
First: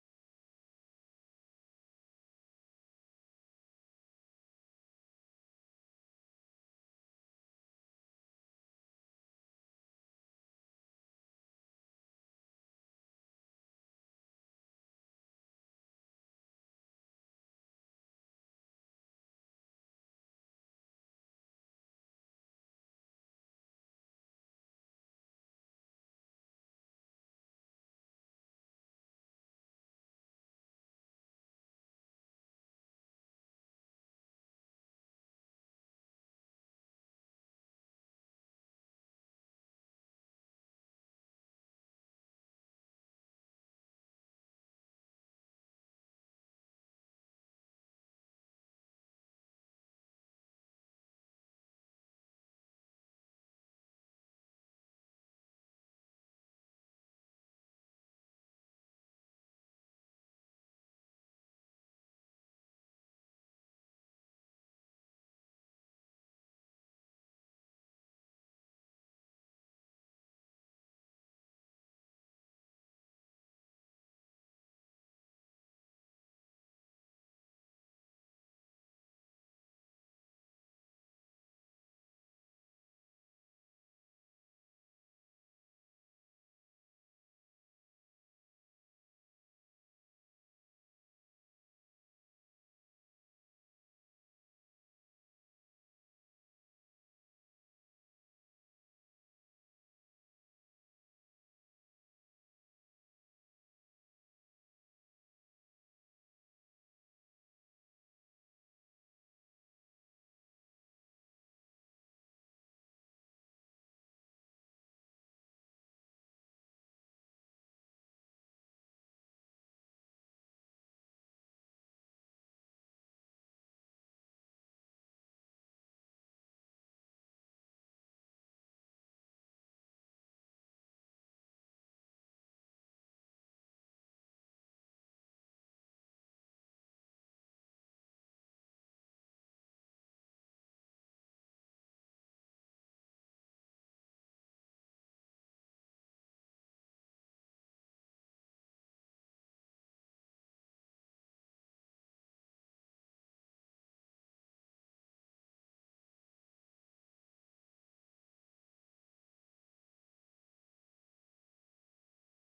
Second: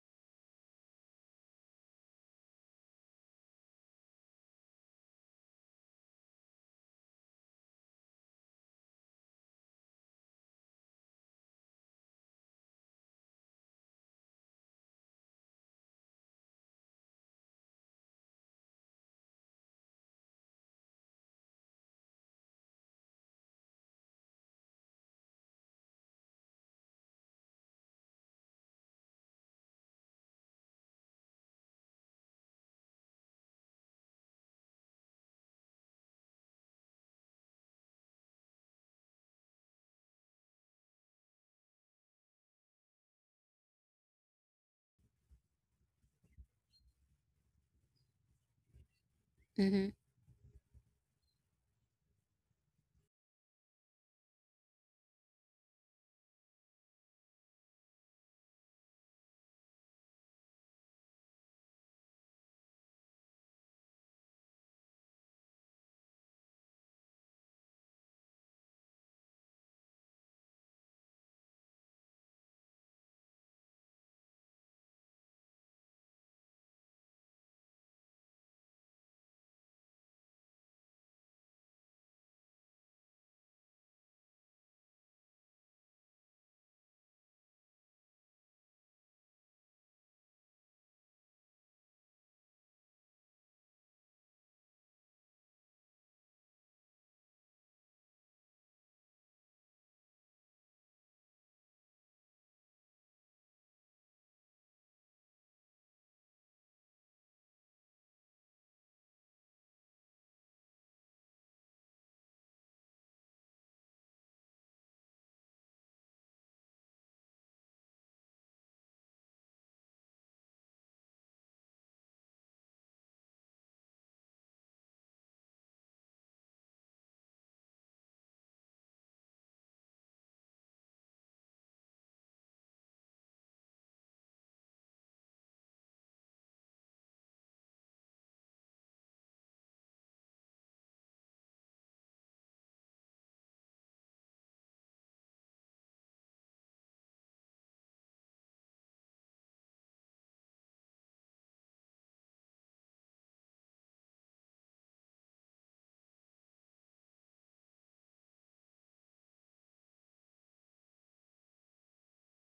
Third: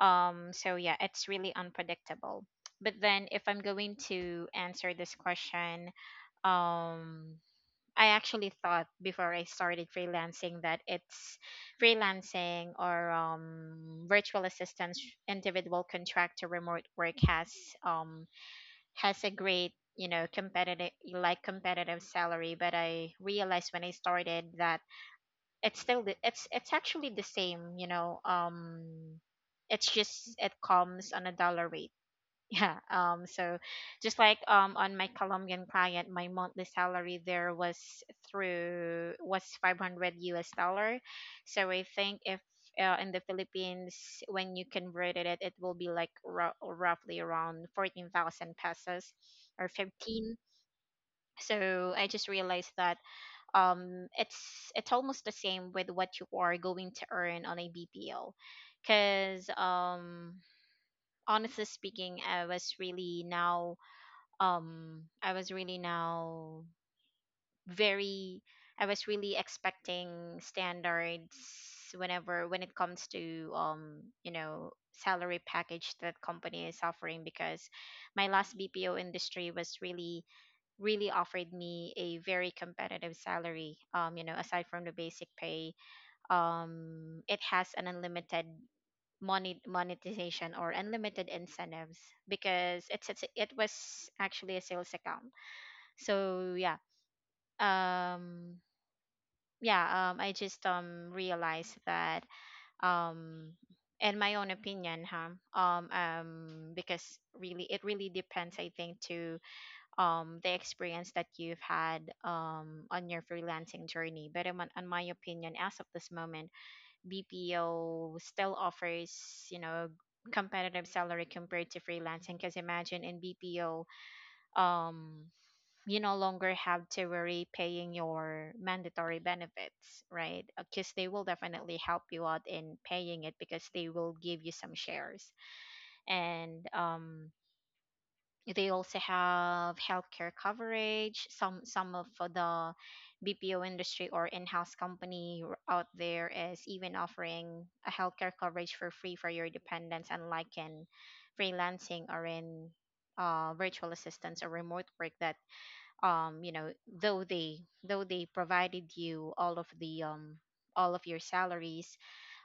So yeah, it's really unpredictable. But then, if I'm going to answer this question, um I actually thought before I started freelancing that it's freelancing, or virtual assistance, individual contractor, remote work um, has a great, you know, competitive, like competitive salary. But I realized when I started that it's still the, it's actually the same. You know, it's just it comes on a dollar rate. Yeah. So, just like on my Colombian client, my monthly salary there was through was 500 US dollar. So I think if in the Philippines when you converted it, it will be like ro- roughly around 14,000 pesos or Hmm. 15. So I just realized that it's almost the same with what you are going to earn on a BPO, because honestly speaking, I was really now I was really now very I was really expecting standards whenever when it comes to you know salary package that company is offering, because my last BPO industry was really really offered me a very competitive salary, you know, aside from the basic pay, it has an unlimited monet- monetization or unlimited incentives, because it's it was actually a sales account. So yeah, um yeah I just realized that um in my own opinion, huh, because really it really depends, I think, to the experience that you've had on your freelancing journey. But in my opinion as of this moment, BPO still offers, you know, competitive salary compared to freelancing, because imagine in BPO um you no longer have to worry paying your mandatory benefits, right? Because they will definitely help you out in paying it, because they will give you some shares. And they also have healthcare coverage. Some of the BPO industry or in-house company r- out there is even offering a healthcare coverage for free for your dependents, unlike in freelancing or in virtual assistants or remote work, that you know, though they though they provided you all of the all of your salaries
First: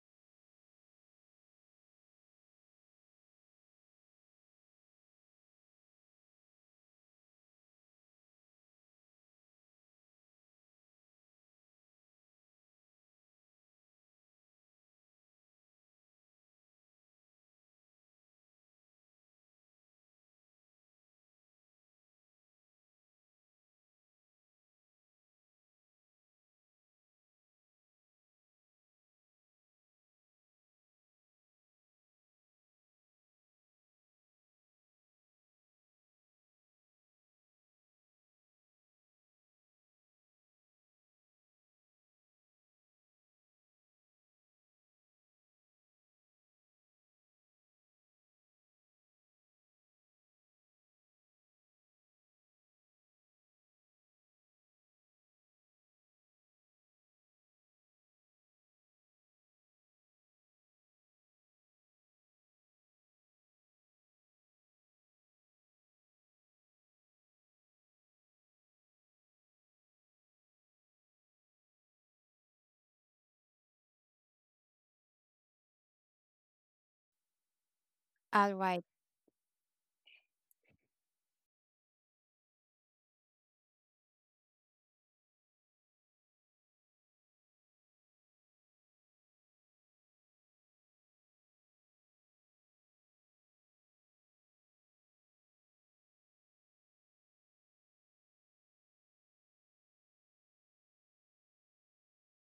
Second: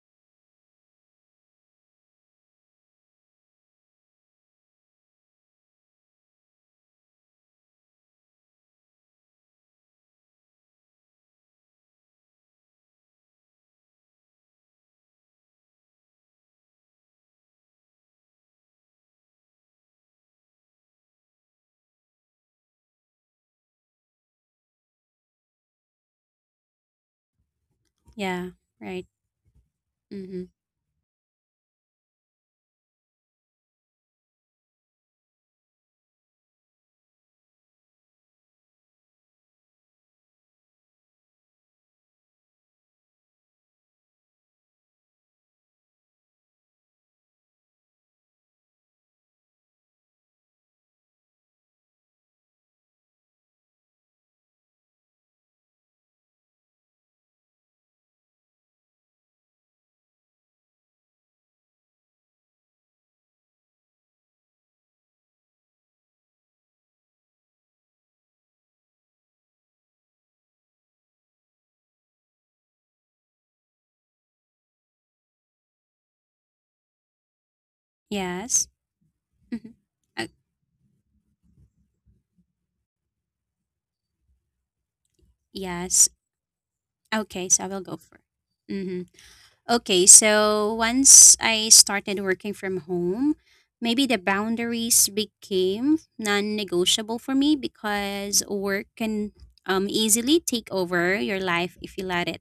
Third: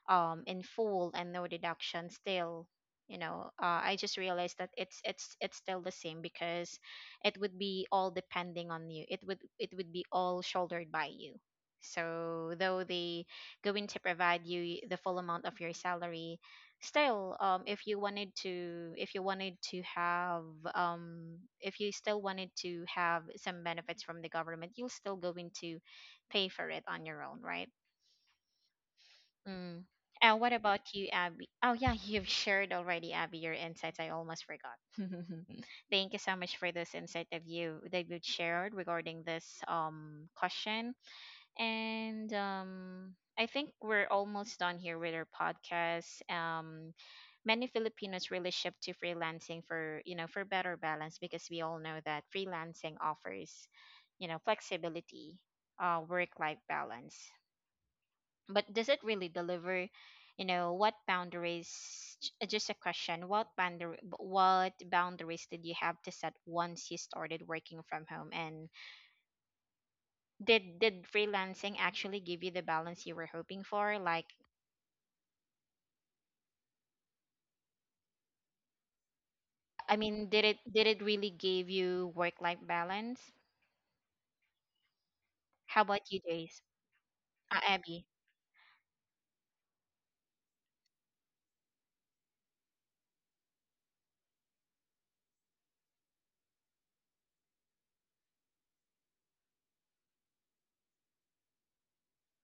in full and no deduction, still, you know, I just realized that it's it's still the same, because it would be all depending on you, it would be all shouldered by you. So, though they going to provide you the full amount of your salary, still, if you wanted to, if you wanted to have, if you still wanted to have some benefits from the government, you'll still going to pay for it on your own, right? Yeah. Right. Mm. And Hmm. what about you, Abby? Oh, yeah, you've shared already, Abby, your insights. I almost forgot. Thank you so much for this insight that you shared regarding this question. And I think we're almost done here with our podcast. Many Filipinos really shift to freelancing for for better balance because we all know that freelancing offers, you know, flexibility, work life balance, but does it really deliver, you know, what just a question, what boundary what boundaries did you have to set once you started working from home? And did freelancing actually give you the balance you were hoping for? like All Yes. right. Hmm. i mean Uh, did it really give you work life balance? How about yes. you, Jace? Okay, so I will go Abby. for. Mm-hmm. Okay, so once I started working from home, maybe the boundaries became non-negotiable for me, because work can easily take over your life if you let it.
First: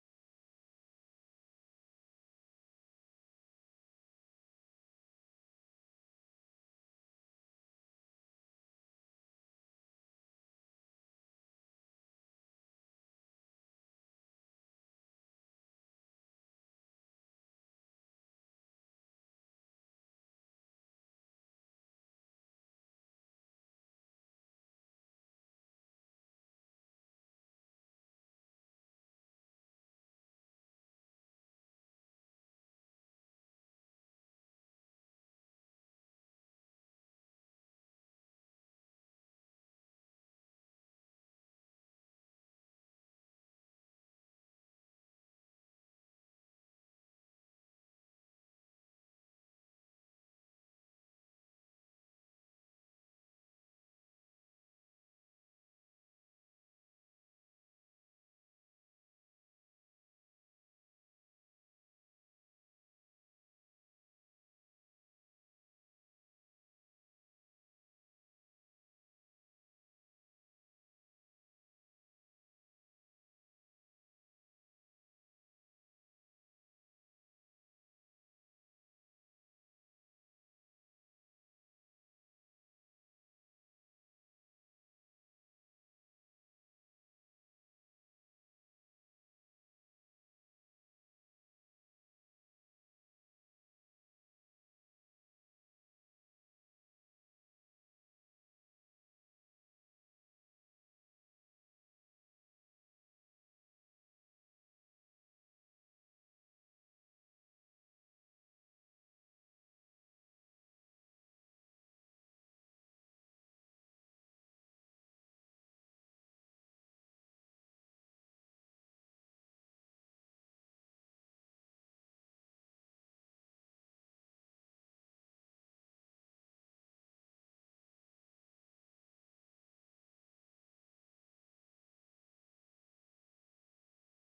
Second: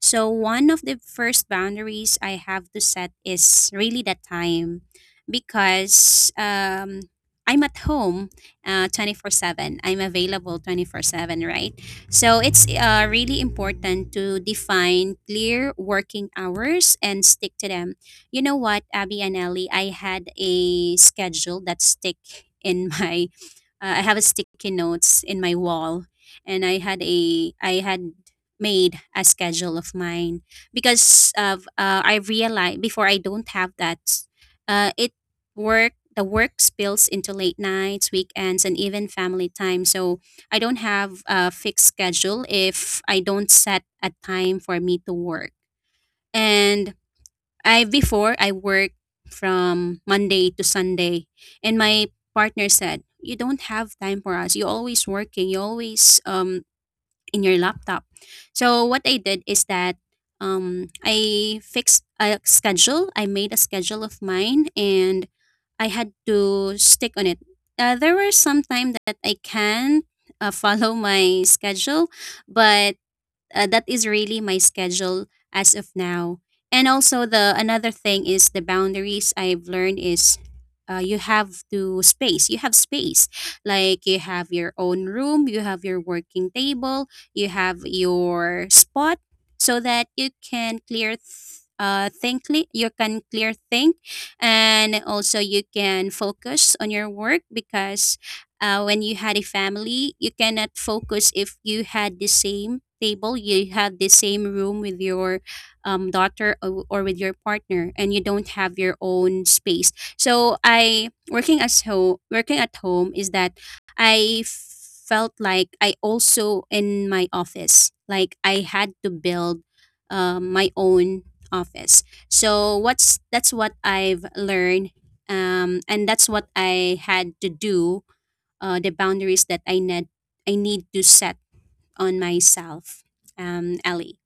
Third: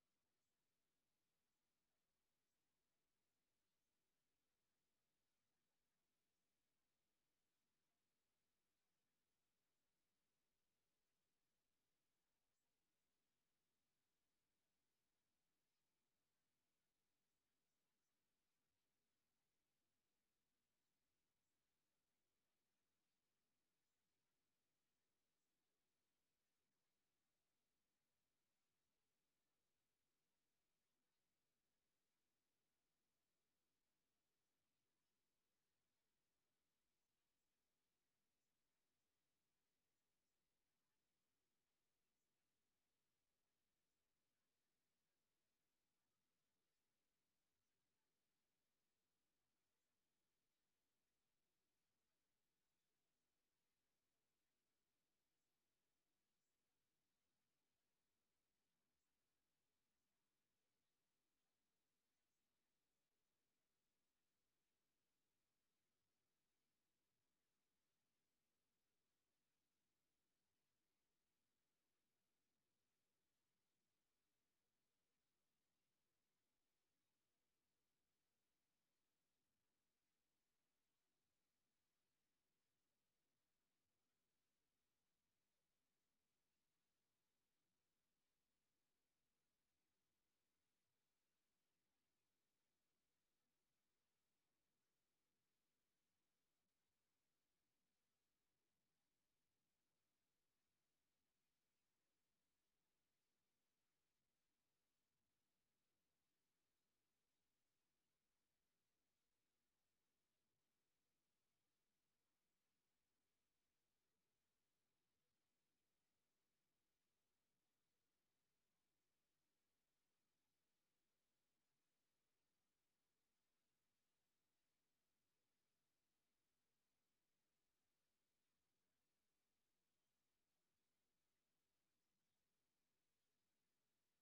So, one of the first boundaries I have to set is really the time, because I'm at home 24/7. I'm available 24/7, right? So, it's really important to define clear working hours and stick to them. You know what, Abby and Ellie, I had a schedule that stick in my. I have a sticky notes in my wall, and I had made a schedule of mine, because of I realized before I don't have that. It Work the work spills into late nights, weekends, and even family time. So I don't have a fixed schedule if I don't set a time for me to work. And I before I work from Monday to Sunday, and my partner said, "You don't have time for us. You're always working. You always in your laptop." So what I did is that I fixed a schedule. I made a schedule of mine, and I had to stick on it. There were some time that I can follow my schedule, but that is really my schedule as of now. And also the another thing is the boundaries I've learned is you have to space. You have space. Like you have your own room, you have your working table, you have your spot, so that you can clear th- think cle- you can clear think, and also you can focus on your work, because when you had a family you cannot focus if you had the same table, you have the same room with your daughter, or with your partner, and you don't have your own space. So I working as home working at home is that I felt like I also in my office, like I had to build my own office. So what's that's what I've learned, and that's what I had to do. The boundaries that I need to set on myself. Ellie.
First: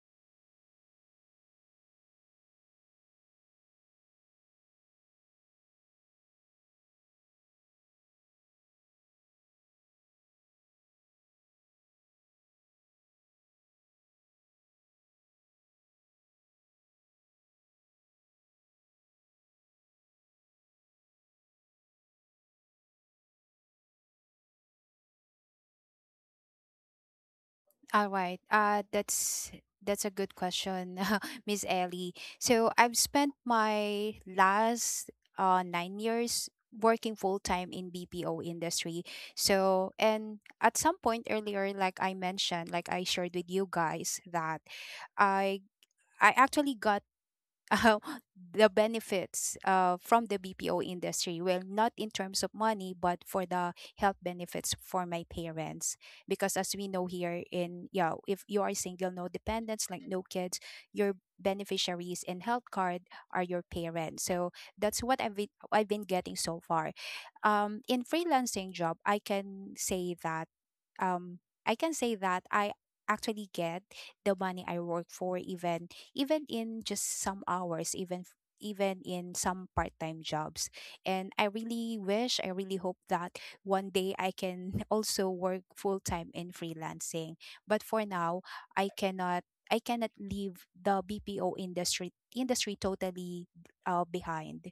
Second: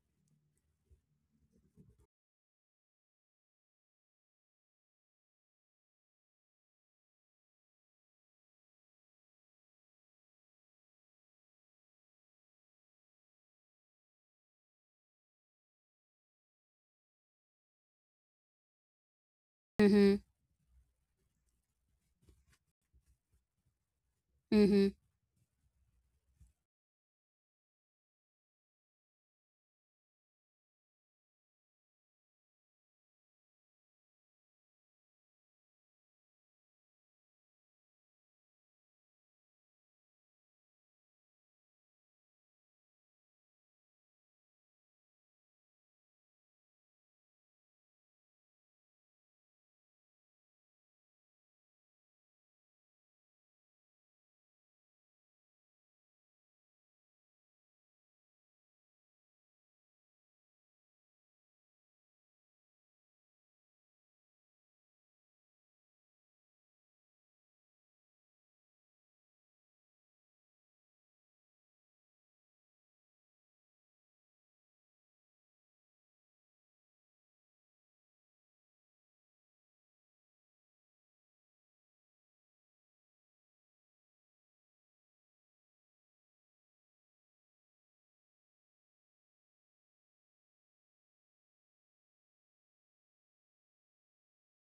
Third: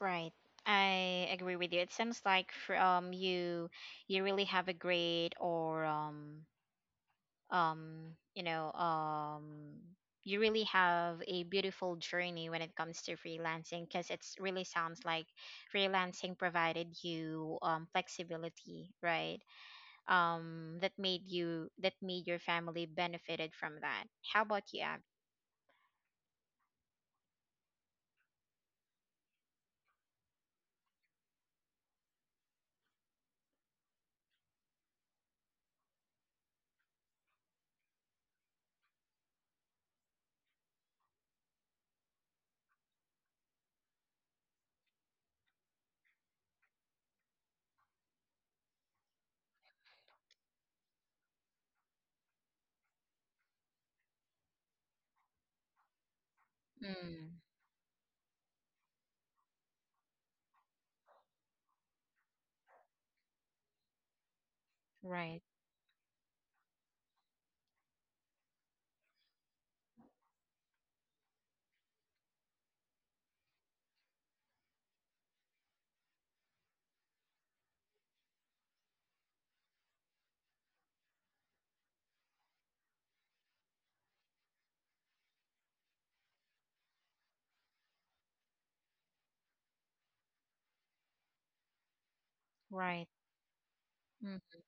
Right, I agree with you. It seems like from you, you really have a great or um, you really have a beautiful journey when it comes to freelancing, because it's really sounds like freelancing provided you flexibility, right? Mm-hmm. That made you, that made your family benefited from that. How about you, Mm-hmm. Abby? All right. That's a good question, Miss Ellie. So I've spent my last 9 years working full time in BPO industry. So and at some point earlier, like I mentioned, like I shared with you guys that I I actually got, uh, the benefits from the BPO industry. Well, not in terms of money, but for the health benefits for my parents. Because as we know Mm, here in, yeah, if you are single, no dependents, like no kids, your beneficiaries in health card are your parents. So that's what right, I've been getting so far. In freelancing job, I can say that, um, I actually get the money I work for, even, even in just some hours, even, even in some part-time jobs. And I really wish, I really hope that one day I can also work full-time in freelancing. But for now, I cannot I cannot leave the BPO industry right. totally Mm, behind,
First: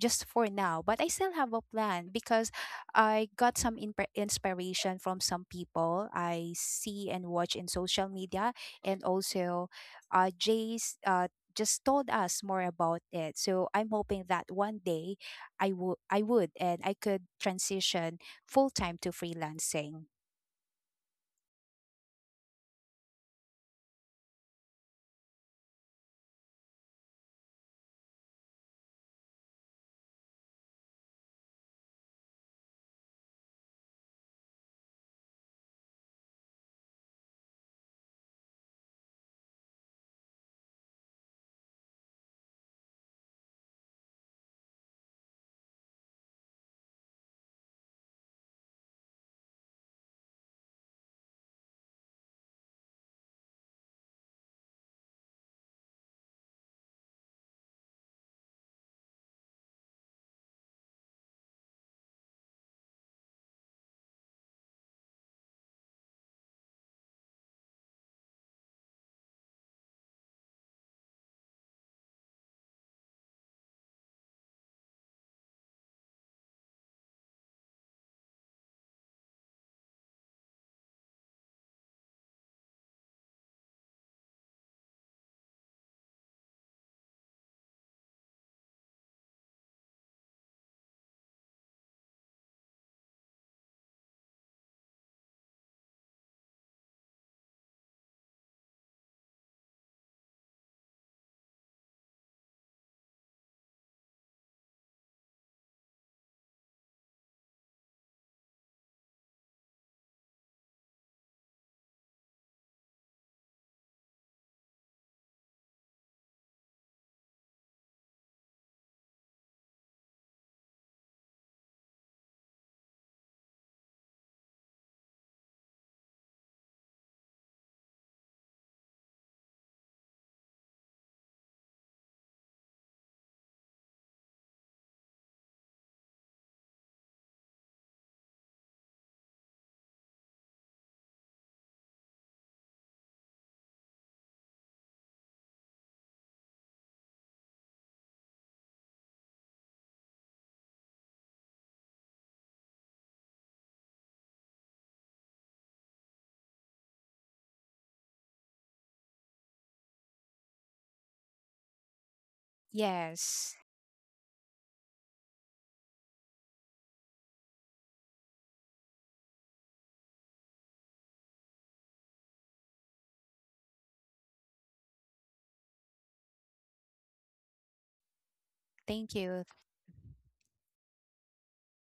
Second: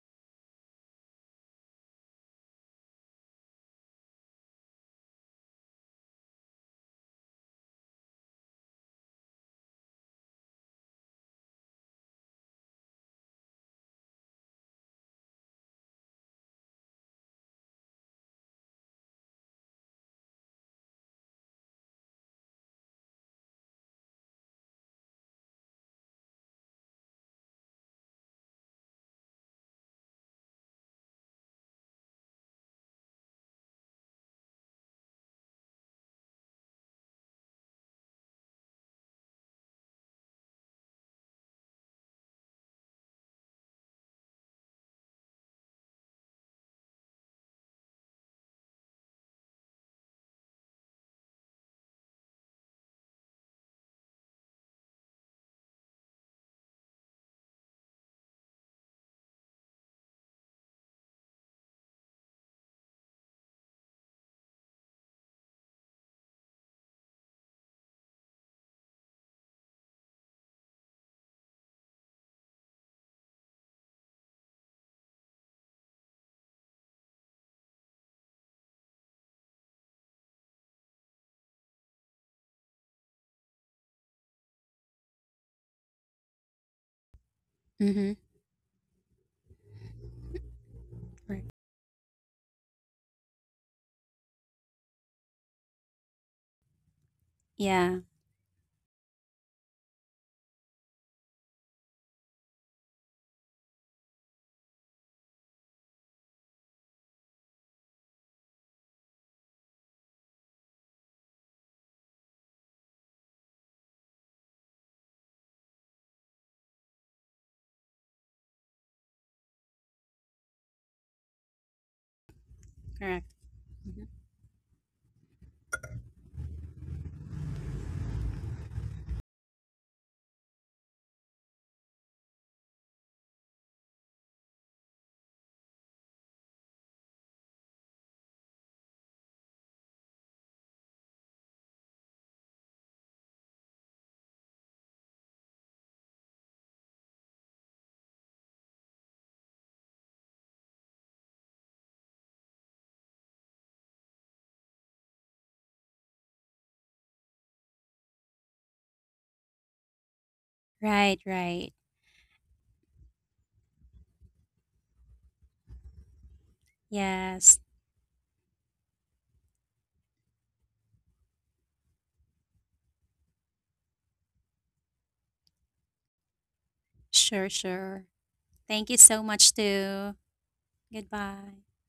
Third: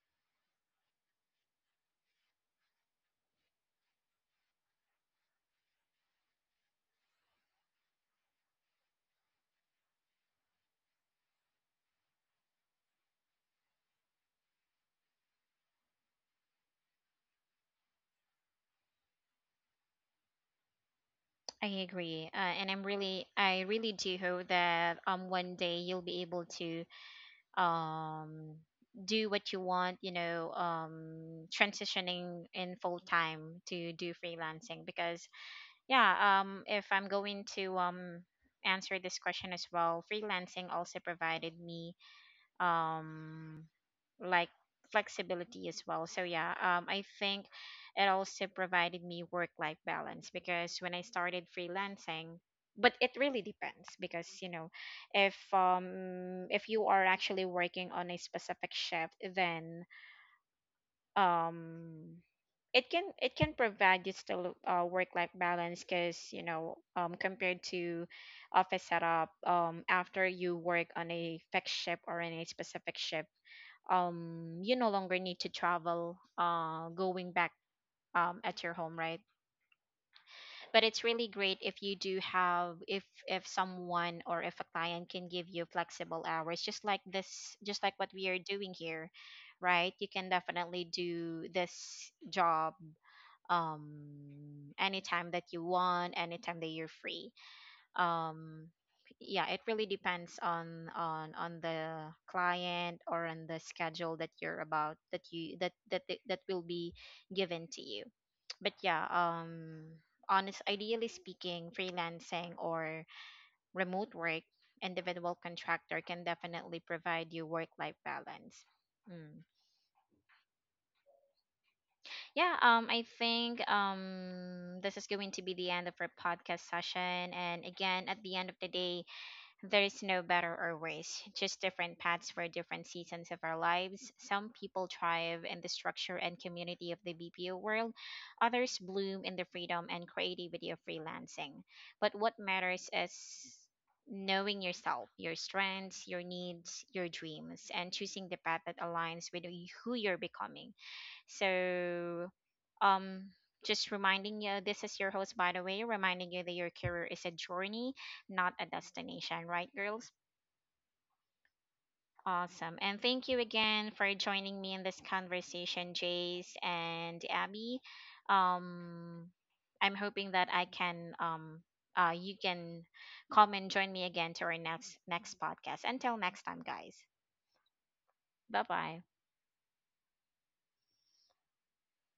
just for now. But I still have a plan, because I got some, inspiration from some people I see and watch in social media. And also, jay's just told us more about it. So I'm hoping that one day I would and I could transition full time to freelancing. I agree, and I'm really, I really do hope that one day you'll be able to um do what you want, you know, transitioning in full time to do freelancing, because yeah, if I'm going to answer this question as well, freelancing also provided me um like flexibility as well. So yeah, I think it also provided me work life balance because when I started freelancing, but it really depends, because you know, if you are actually working on a specific shift, then um it can, it can provide you still work life balance, because you know, compared to office setup, after you work on a fixed ship or in a specific ship, you no longer need to travel, going back at your home, right? But it's really great if you do have, if someone or if a client can give you flexible hours, just like this, just like what we are doing here. Right, you can Mm-hmm. definitely do Right. this job um anytime that you want, anytime that you're free. Yeah. um yeah, it really depends on on the client or on the schedule that you're about that you that that that that will be given to you. But yeah, honest, ideally speaking, freelancing or remote work, individual contractor, can definitely provide you work life balance. Mm. Yeah, I Correct. think Mhm. This is going to be the end of our podcast session. And again, at the end of the day, there is no better or worse, just different paths for different seasons of our lives. Some people thrive in the structure and community of the BPO world, others bloom in the freedom and creativity of freelancing. But what matters is knowing yourself, your strengths, your needs, your dreams, and choosing the path that aligns with who you're becoming. So, um, just reminding you, this is your host, by the way, reminding you that your career is a journey, not a destination, right, girls? Right. Right. Awesome. And thank you Yes, again for joining me in this conversation, Jace and Yes. Abby. Um, I'm hoping that I can, you can come and join me again to our next podcast. Until next time, guys. Sure. Sure. Bye Thank you bye. thank so you. much too. Goodbye.